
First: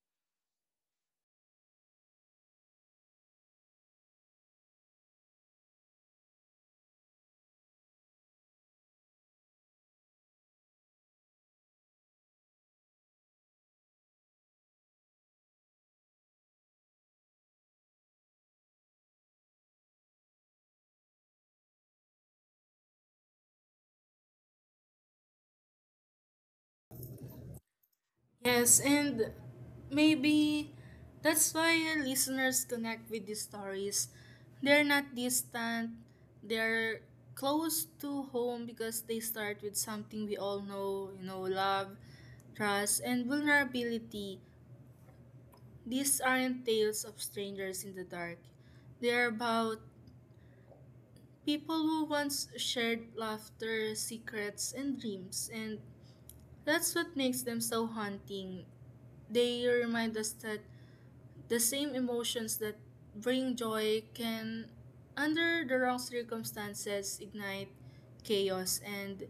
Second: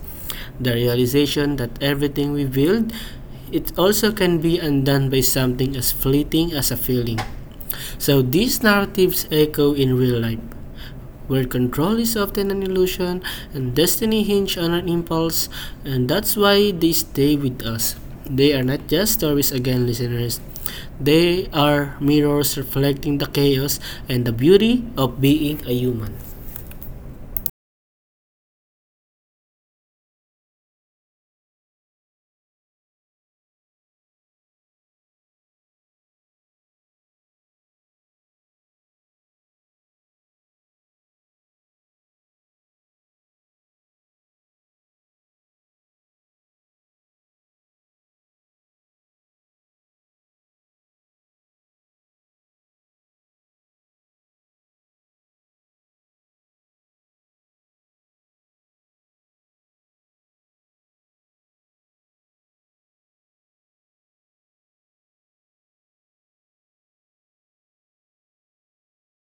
[SPEAKER 2] The realization that everything we build, it also can be undone by something as fleeting as a feeling. So these narratives echo in real life, where control is often an illusion and destiny hinges on an impulse, and that's why they stay with us. They are not just stories again, listeners. They are mirrors reflecting the chaos and the beauty of being a human.
[SPEAKER 1] Yes, and maybe that's why your listeners connect with these stories. They're not distant, they're close to home because they start with something we all know, you know, love, trust, and vulnerability. These aren't tales of strangers in the dark, they're about people who once shared laughter, secrets, and dreams, and that's what makes them so haunting. They remind us that the same emotions that bring joy can, under the wrong circumstances, ignite chaos. And,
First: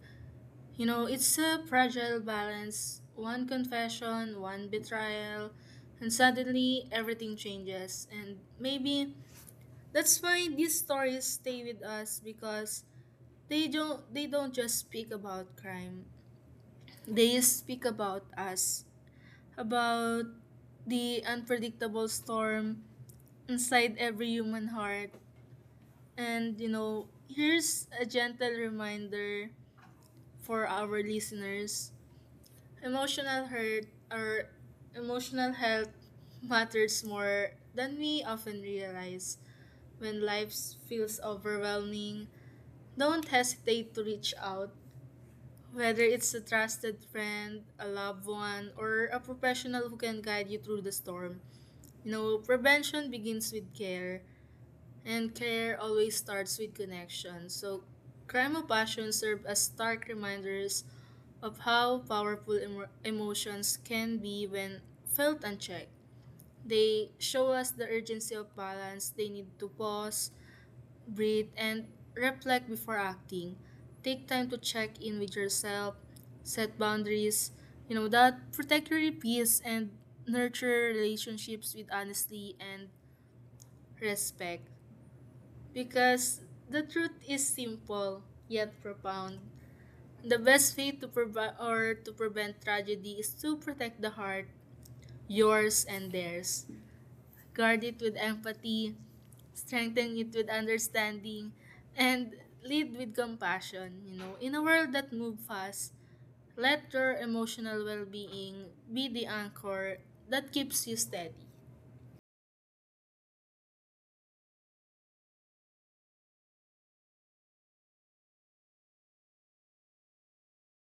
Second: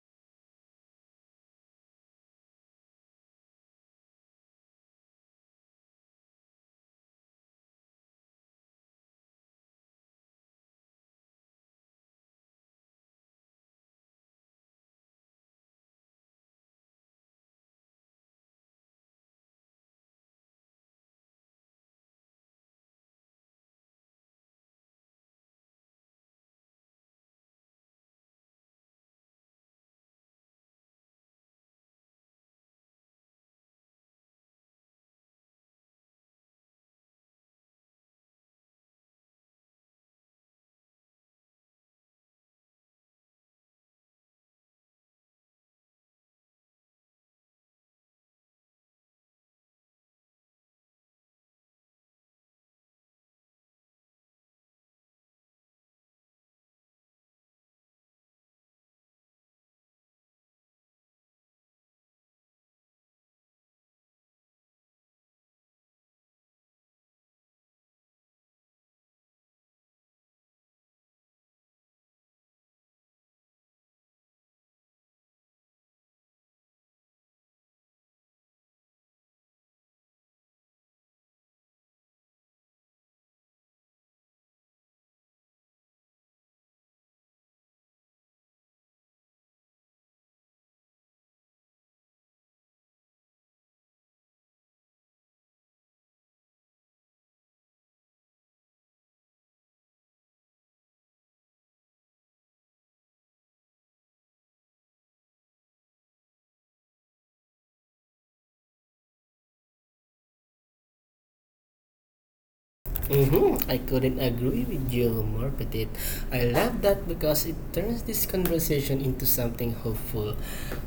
[SPEAKER 1] you know, it's a fragile balance. One confession, one betrayal, and suddenly everything changes. And maybe that's why these stories stay with us because they don't just speak about crime, they speak about us, about the unpredictable storm inside every human heart. And, you know, here's a gentle reminder for our listeners: emotional hurt or emotional health matters more than we often realize. When life feels overwhelming, don't hesitate to reach out, whether it's a trusted friend, a loved one, or a professional who can guide you through the storm. You know, prevention begins with care. And care always starts with connection. So, crime of passion serve as stark reminders of how powerful emotions can be when felt unchecked. They show us the urgency of balance. They need to pause, breathe, and reflect before acting. Take time to check in with yourself, set boundaries, you know, that protect your peace and nurture relationships with honesty and respect. Because the truth is simple yet profound. The best way to prevent tragedy is to protect the heart, yours and theirs. Guard it with empathy, strengthen it with understanding, and lead with compassion. You know, in a world that moves fast, let your emotional well-being be the anchor that keeps you steady.
[SPEAKER 2] Hmm, I couldn't agree with you more, Petit. I love that because it turns this conversation into something hopeful.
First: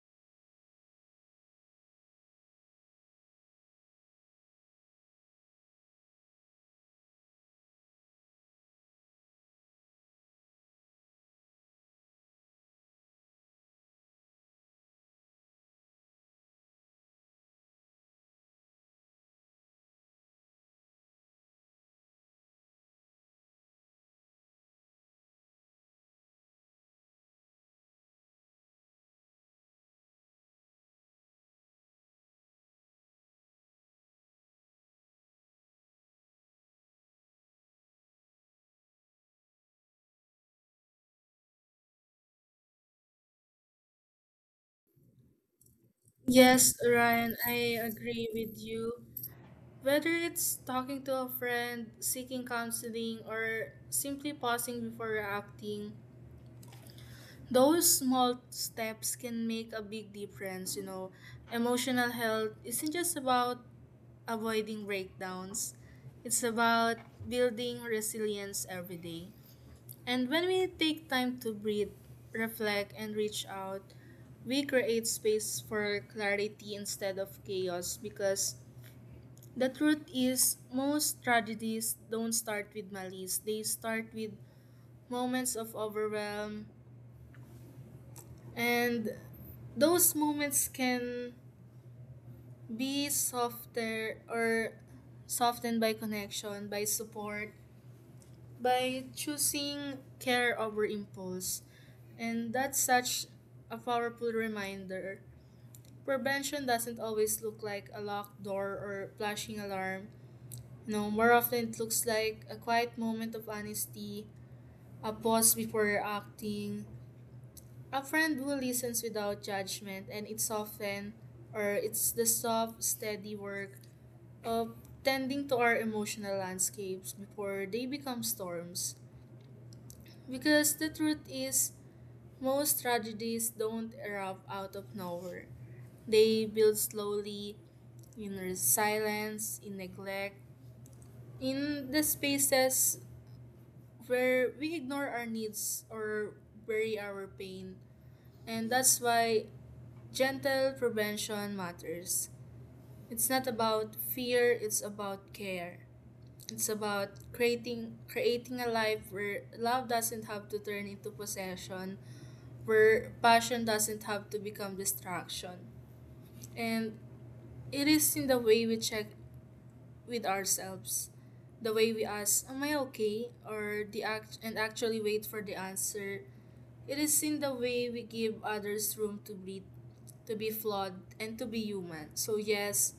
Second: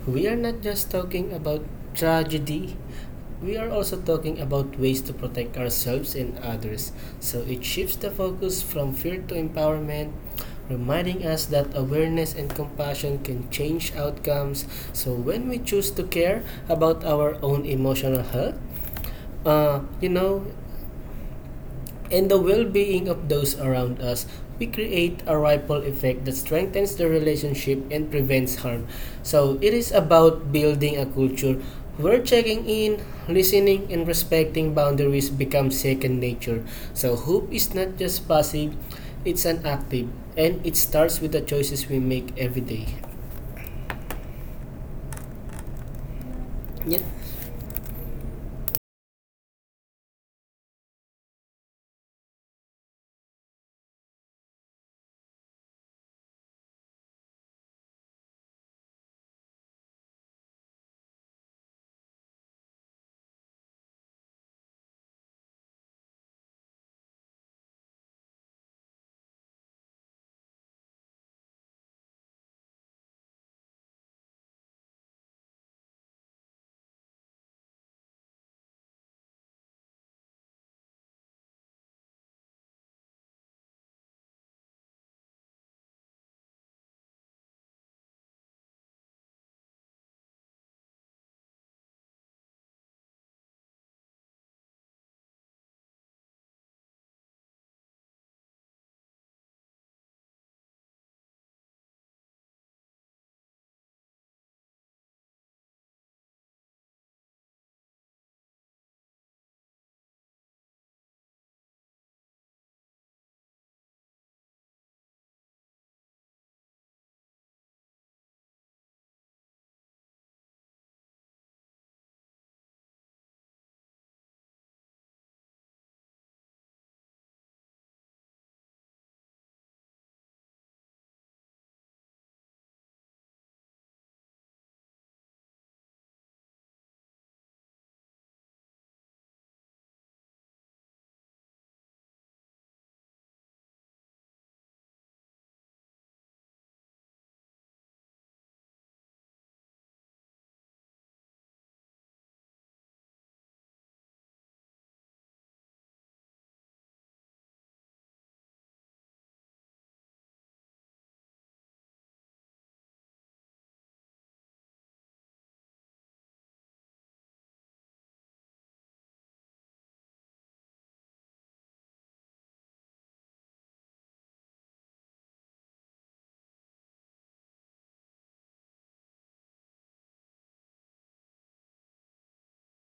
[SPEAKER 2] We are not just talking about tragedy, we are also talking about ways to protect ourselves and others. So it shifts the focus from fear to empowerment, reminding us that awareness and compassion can change outcomes. So when we choose to care about our own emotional health, uh, you know, and the well-being of those around us, we create a ripple effect that strengthens the relationship and prevents harm. So it is about building a culture where checking in, listening, and respecting boundaries become second nature. So hope is not just passive, it's an active, and it starts with the choices we make every day.
[SPEAKER 1] Yes,
[SPEAKER 2] Yeah.
[SPEAKER 1] Ryan, I agree with you. Whether it's talking to a friend, seeking counseling, or simply pausing before reacting, those small steps can make a big difference. You know, emotional health isn't just about avoiding breakdowns, it's about building resilience every day. And when we take time to breathe, reflect, and reach out, we create space for clarity instead of chaos, because the truth is, most tragedies don't start with malice. They start with moments of overwhelm, and those moments can be softer or softened by connection, by support, by choosing care over impulse. And that's such a powerful reminder. Prevention doesn't always look like a locked door or flashing alarm. No, more often it looks like a quiet moment of honesty, a pause before acting, a friend who listens without judgment, and it's often, or it's the soft, steady work of tending to our emotional landscapes before they become storms. Because the truth is, most tragedies don't erupt out of nowhere. They build slowly, in silence, in neglect, in the spaces where we ignore our needs or bury our pain. And that's why gentle prevention matters. It's not about fear, it's about care. It's about creating a life where love doesn't have to turn into possession, where passion doesn't have to become distraction. And it is in the way we check with ourselves, the way we ask, "Am I okay?" or the act and actually wait for the answer. It is in the way we give others room to breathe, to be flawed, and to be human. So, yes,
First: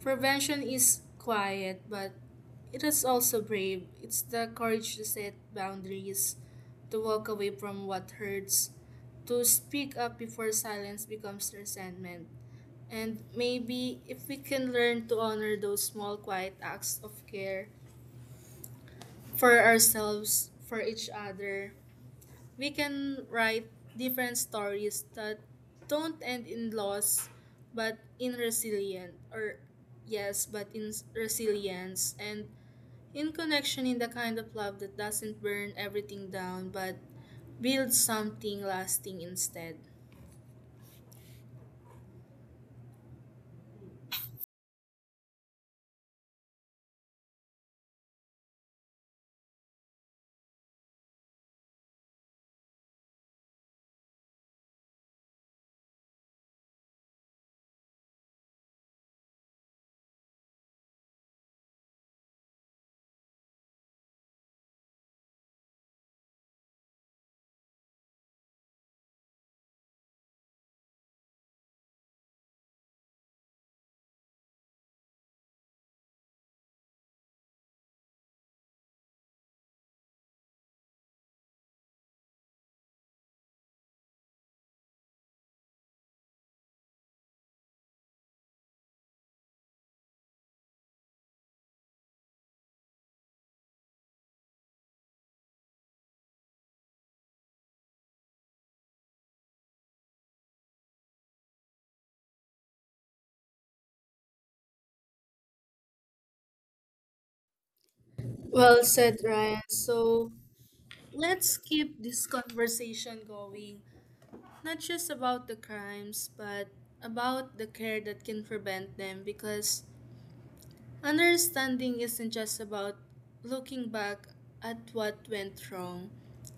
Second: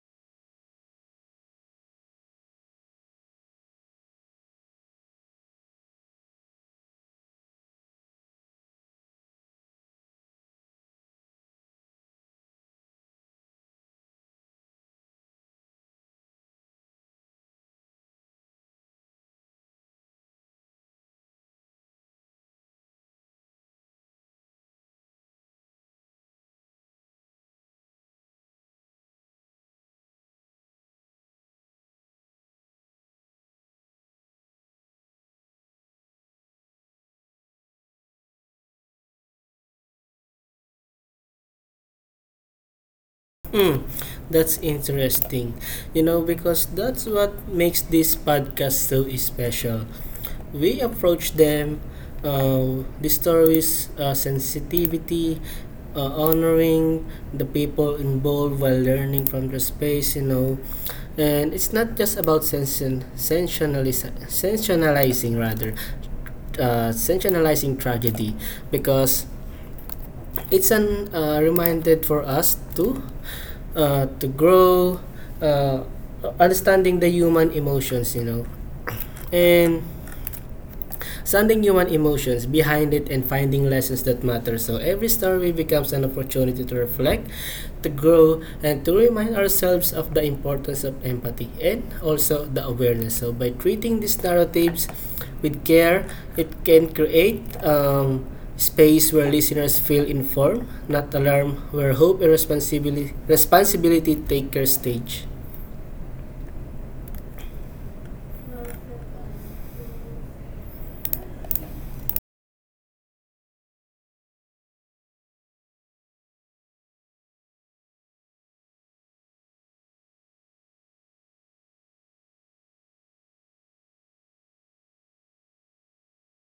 [SPEAKER 1] prevention is quiet, but it is also brave. It's the courage to set boundaries, to walk away from what hurts, to speak up before silence becomes resentment. And maybe if we can learn to honor those small, quiet acts of care for ourselves, for each other, we can write different stories that don't end in loss, but in resilience, or yes, but in resilience, and in connection, in the kind of love that doesn't burn everything down, but builds something lasting instead.
[SPEAKER 2] Hmm, that's interesting. You know, because that's what makes this podcast so special. We approach them, the stories, sensitivity, honoring the people involved while learning from the space, you know. And it's not just about sensationalizing rather, sensationalizing tragedy, because it's an reminder for us to grow, uh, understanding the human emotions, you know, and sanding human emotions behind it and finding lessons that matter. So every story becomes an opportunity to reflect, to grow, and to remind ourselves of the importance of empathy and also the awareness. So by treating these narratives with care, it can create space where listeners feel informed, not alarmed, where hope and responsibility take their stage.
[SPEAKER 1] Well said, Ryan. So let's keep this conversation going, not just about the crimes, but about the care that can prevent them, because understanding isn't just about looking back at what went wrong.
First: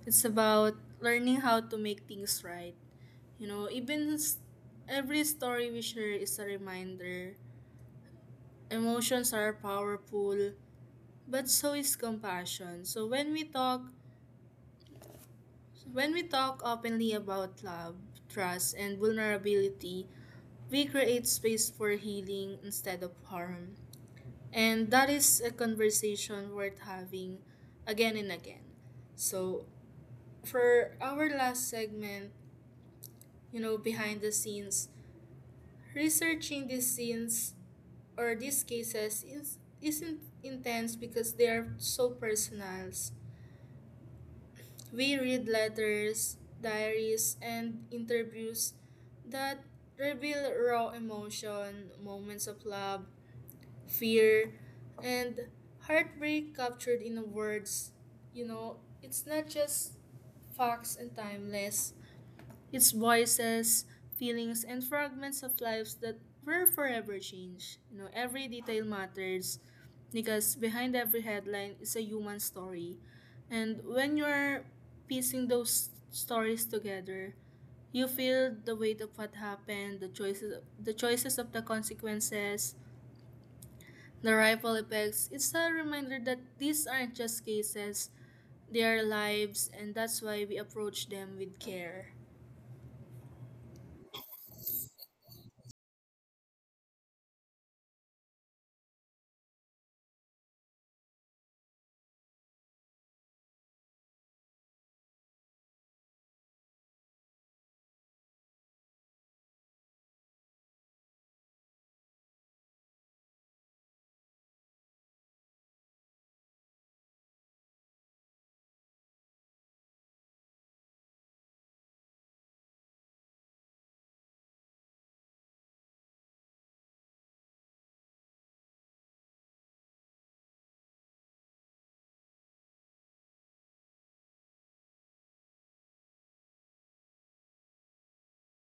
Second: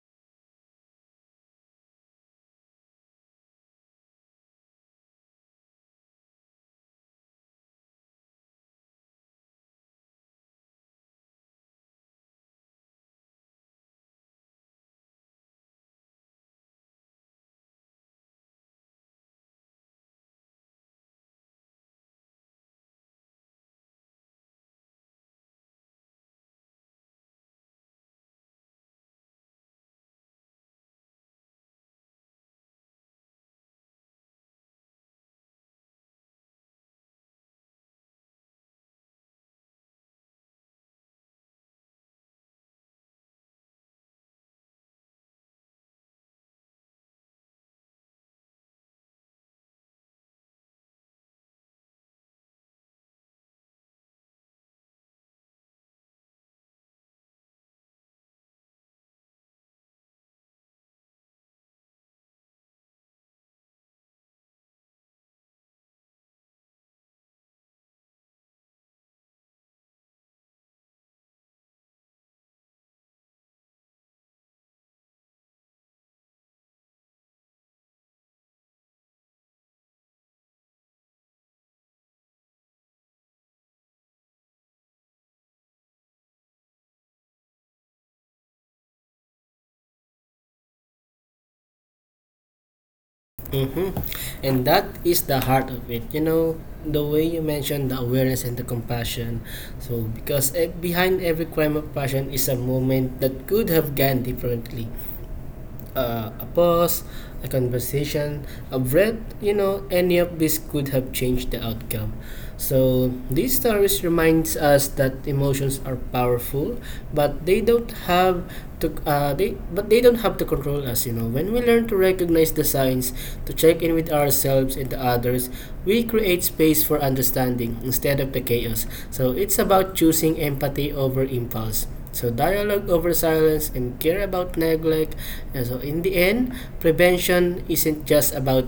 [SPEAKER 1] It's about learning how to make things right. You know, even every story we share is a reminder. Emotions are powerful, but so is compassion. So when we talk openly about love, trust, and vulnerability, we create space for healing instead of harm. And that is a conversation worth having again and again. So, for our last segment, you know, behind the scenes, researching these scenes or these cases is, isn't intense because they are so personal. We read letters, diaries, and interviews that reveal raw emotion, moments of love, fear, and heartbreak captured in words. You know, it's not just facts and timeless, it's voices, feelings, and fragments of lives that were forever changed. You know, every detail matters because behind every headline is a human story. And when you're piecing those stories together, you feel the weight of what happened, the choices of the consequences, the ripple effects. It's a reminder that these aren't just cases, they are lives, and that's why we approach them with care.
[SPEAKER 2] Mm-hmm. And that is the heart of it. You know, the way you mentioned the awareness and the compassion. So, because eh, behind every crime of passion is a moment that could have gone differently. A pause, a conversation, a breath, you know, any of this could have changed the outcome. So these stories reminds us that emotions are powerful, but they don't have to control us. You know, when we learn to recognize the signs, to check in with ourselves and the others, we create space for understanding instead of the chaos. So it's about choosing empathy over impulse, so dialogue over silence and care about neglect. And so in the end, prevention isn't just about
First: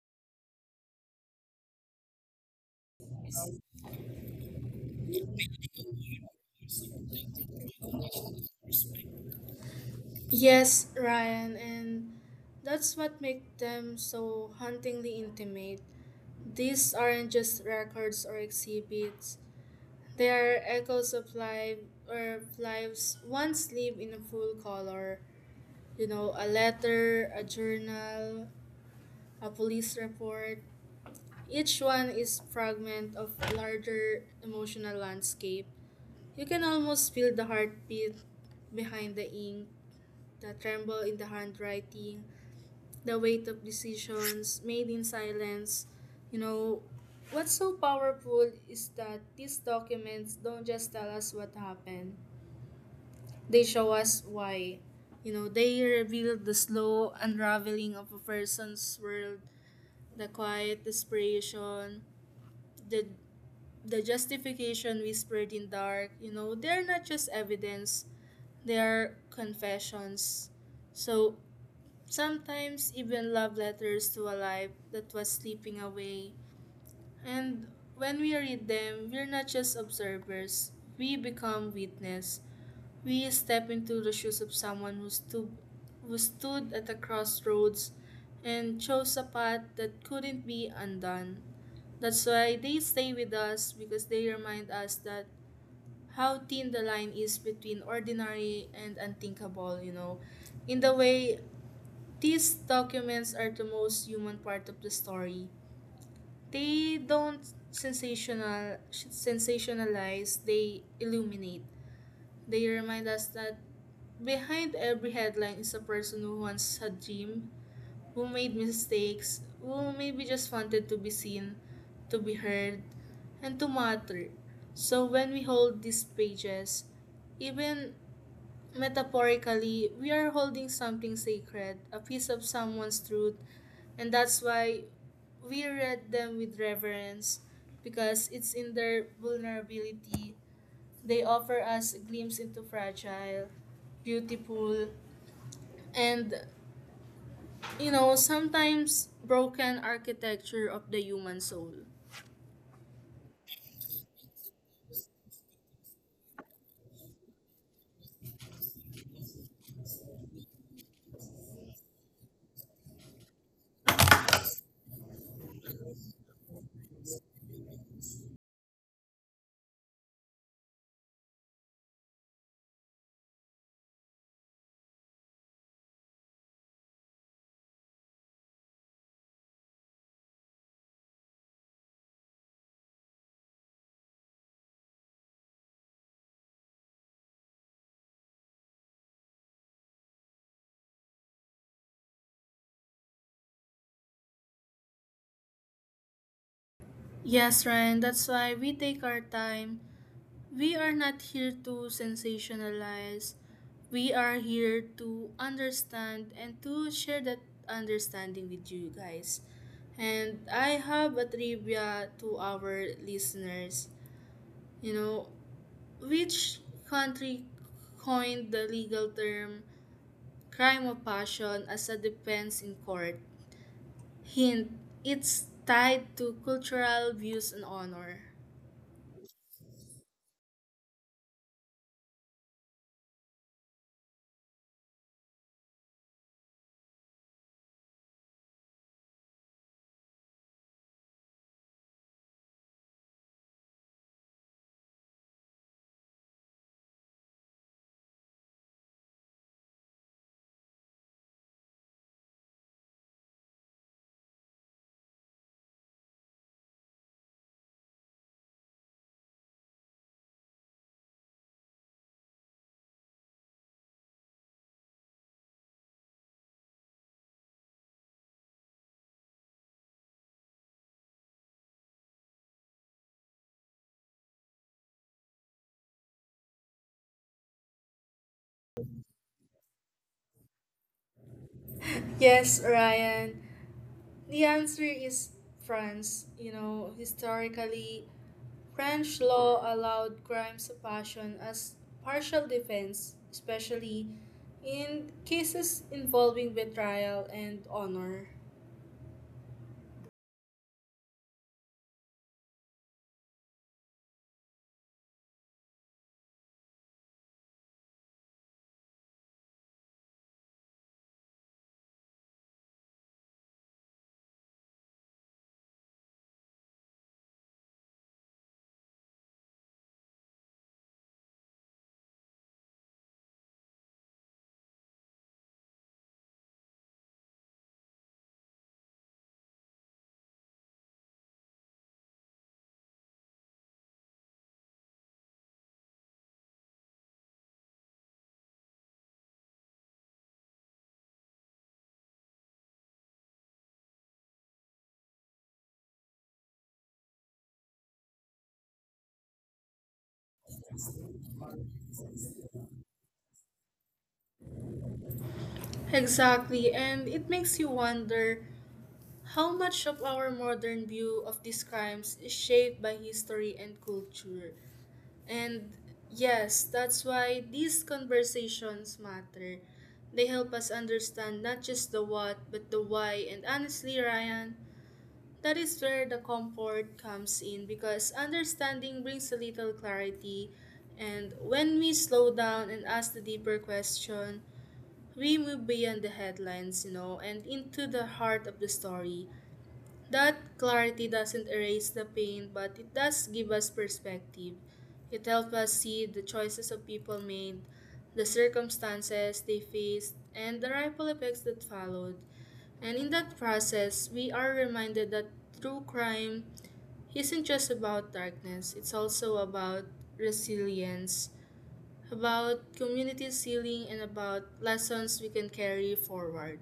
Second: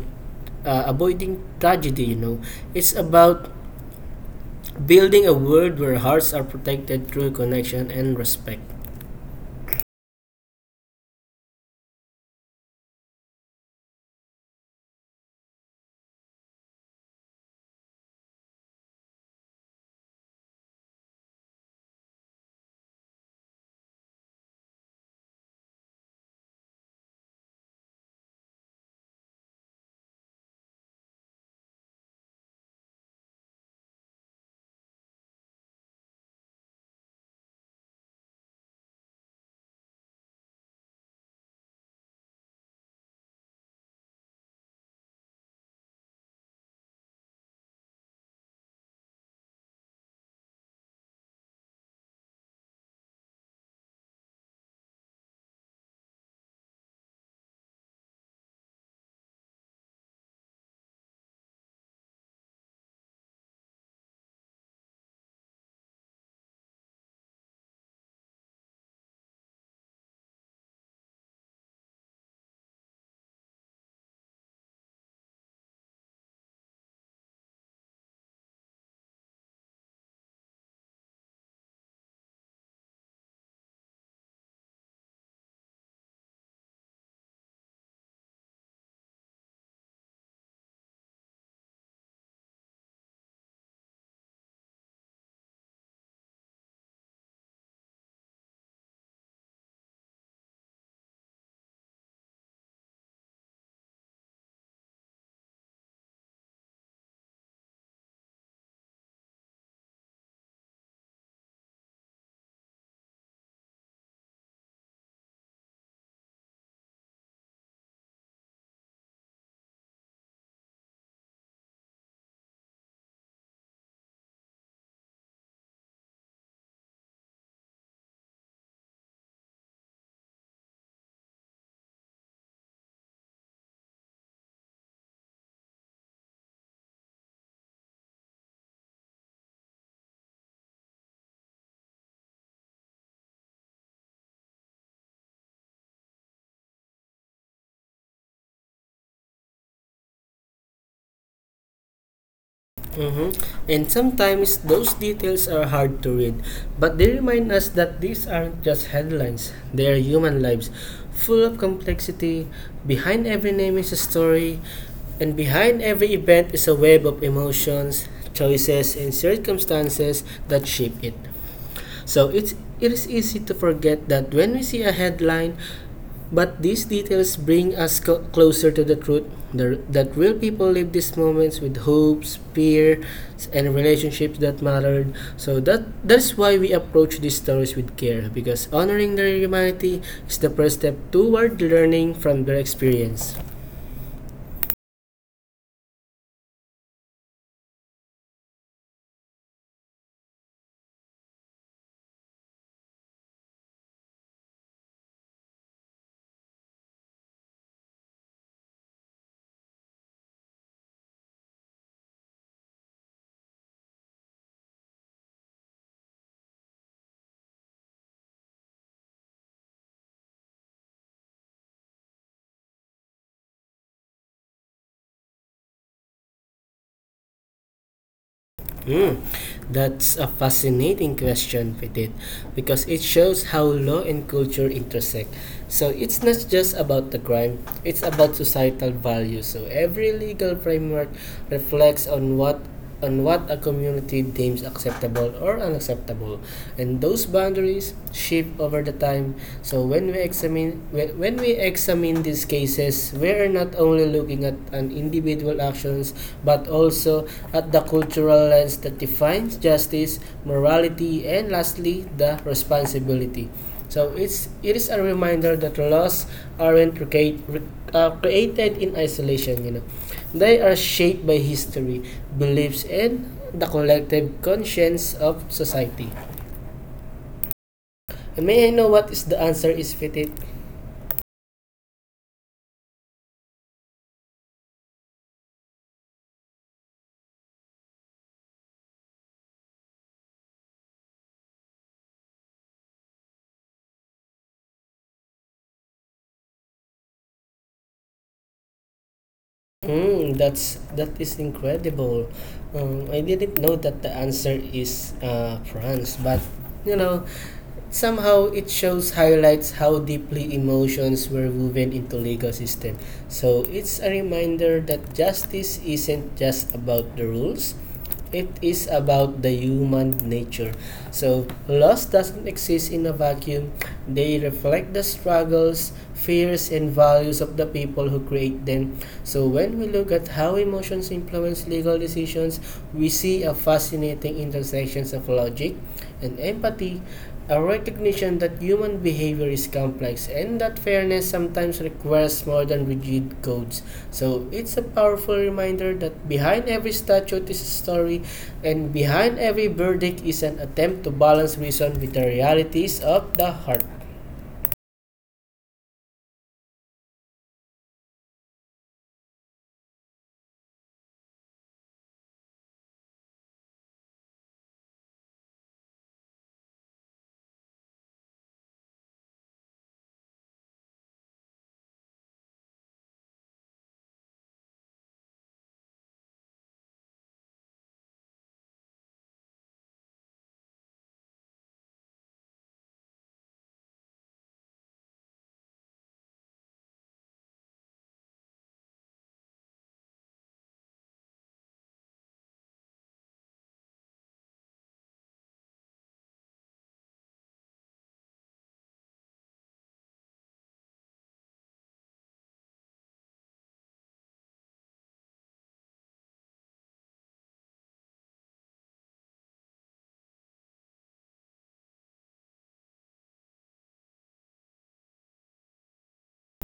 [SPEAKER 2] avoiding tragedy, you know. It's about building a world where hearts are protected through connection and respect.
[SPEAKER 1] Yes, Ryan, and that's what makes them so hauntingly intimate. These aren't just records or exhibits, they are echoes of life or lives once lived in full color. You know, a letter, a journal, a police report, each one is fragment of a larger emotional landscape. You can almost feel the heartbeat behind the ink, the tremble in the handwriting, the weight of decisions made in silence. You know, what's so powerful is that these documents don't just tell us what happened, they show us why. You know, they reveal the slow unraveling of a person's world, the quiet desperation, the the justification whispered in dark. You know, they're not just evidence, they're confessions, so sometimes even love letters to a life that was slipping away. And when we read them, we're not just observers, we become witness. We step into the shoes of someone who stood at a crossroads and chose a path that couldn't be undone. That's why they stay with us because they remind us that how thin the line is between ordinary and unthinkable, you know. In the way, these documents are the most human part of the story. They don't sensationalize, they illuminate. They remind us that behind every headline is a person who once had dream, who made mistakes, who maybe just wanted to be seen, to be heard, and to matter. So when we hold these pages, even metaphorically, we are holding something sacred, a piece of someone's truth, and that's why we read them with reverence, because it's in their vulnerability they offer us a glimpse into fragile, beautiful, and, you know, sometimes broken architecture of the human soul.
[SPEAKER 2] Mm-hmm. And sometimes those details are hard to read, but they remind us that these aren't just headlines, they are human lives, full of complexity. Behind every name is a story, and behind every event is a web of emotions, choices, and circumstances that shape it. So it is easy to forget that when we see a headline, but these details bring us closer to the truth, that real people live these moments with hopes, fear, and relationships that mattered. So that's why we approach these stories with care because honoring their humanity is the first step toward learning from their experience.
[SPEAKER 1] Yes, Ryan, that's why we take our time. We are not here to sensationalize. We are here to understand and to share that understanding with you guys. And I have a trivia to our listeners. You know, which country coined the legal term "crime of passion" as a defense in court? Hint, it's tied to cultural views and honor.
[SPEAKER 2] Hmm, that's a fascinating question, Petit, because it shows how law and culture intersect. So it's not just about the crime, it's about societal values. So every legal framework reflects on what a community deems acceptable or unacceptable, and those boundaries shift over the time. So when we examine these cases, we are not only looking at an individual actions but also at the cultural lens that defines justice, morality, and lastly, the responsibility. So it is a reminder that laws aren't created in isolation. You know, they are shaped by history, beliefs, and the collective conscience of society. And may I know what is the answer is fitted?
[SPEAKER 1] Yes, Ryan. The answer is France. You know, historically, French law allowed crimes of passion as partial defense, especially in cases involving betrayal and honor.
[SPEAKER 2] Mm, that is incredible. I didn't know that the answer is France, but you know, somehow it shows highlights how deeply emotions were woven into legal system. So it's a reminder that justice isn't just about the rules, it is about the human nature. So, loss doesn't exist in a vacuum. They reflect the struggles, fears, and values of the people who create them. So, when we look at how emotions influence legal decisions, we see a fascinating intersections of logic and empathy, a recognition that human behavior is complex and that fairness sometimes requires more than rigid codes. So it's a powerful reminder that behind every statute is a story and behind every verdict is an attempt to balance reason with the realities of the heart.
[SPEAKER 1] Exactly, and it makes you wonder how much of our modern view of these crimes is shaped by history and culture. And yes, that's why these conversations matter. They help us understand not just the what, but the why. And honestly, Ryan, that is where the comfort comes in, because understanding brings a little clarity. And when we slow down and ask the deeper question, we move beyond the headlines, you know, and into the heart of the story. That clarity doesn't erase the pain, but it does give us perspective. It helps us see the choices of people made, the circumstances they faced, and the ripple effects that followed. And in that process, we are reminded that true crime isn't just about darkness, it's also about resilience, about community healing, and about lessons we can carry forward.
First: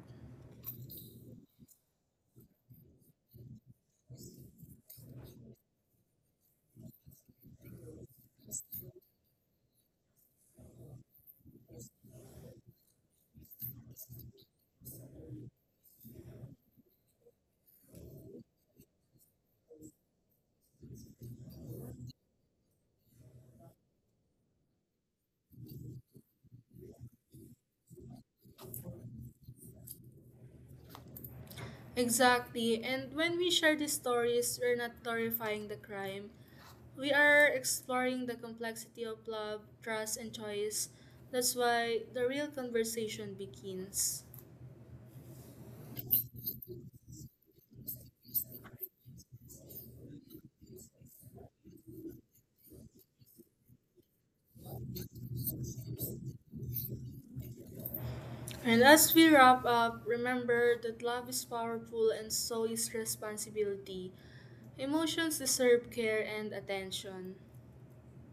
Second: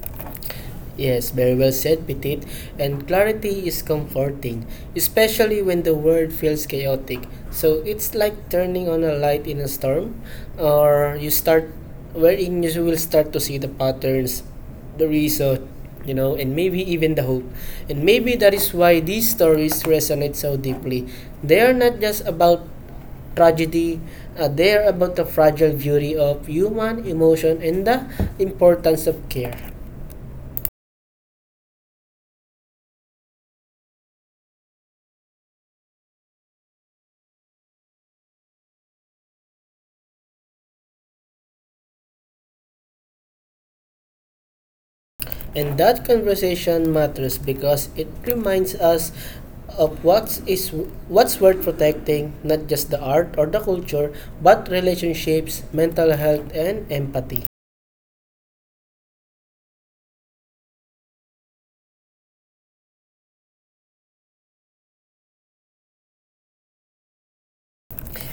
[SPEAKER 2] Yes, very well said, Petit. And clarity is comforting, especially when the world feels chaotic. So it's like turning on a light in a storm, or you start wherein you will start to see the patterns, the reason, you know, and maybe even the hope. And maybe that is why these stories resonate so deeply. They are not just about tragedy. They are about the fragile beauty of human emotion and the importance of care.
[SPEAKER 1] Exactly. And when we share these stories, we're not glorifying the crime. We are exploring the complexity of love, trust, and choice. That's why the real conversation begins.
[SPEAKER 2] And that conversation matters because it reminds us of what's worth protecting, not just the art or the culture, but relationships, mental health, and empathy.
[SPEAKER 1] And as we wrap up, remember that love is powerful and so is responsibility. Emotions deserve care and attention.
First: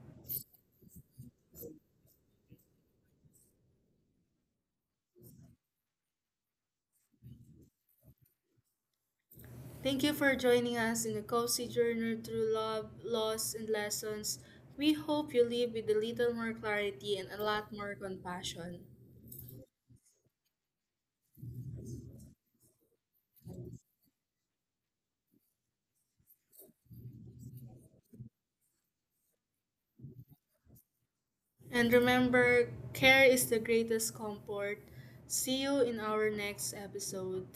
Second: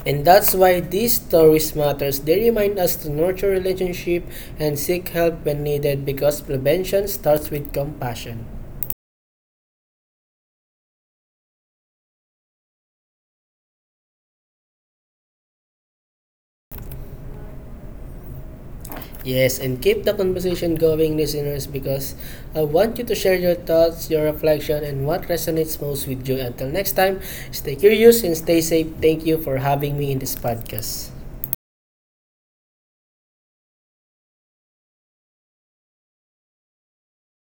[SPEAKER 2] And that's why these stories matters. They remind us to nurture relationship and seek help when needed because prevention starts with compassion.
[SPEAKER 1] Thank you for joining us in a cozy journey through love, loss, and lessons. We hope you leave with a little more clarity and a lot more compassion.
[SPEAKER 2] Yes, and keep the conversation going, listeners, because I want you to share your thoughts, your reflection, and what resonates most with you. Until next time, stay curious and stay safe. Thank you for having me in this podcast.
[SPEAKER 1] And remember, care is the greatest comfort. See you in our next episode.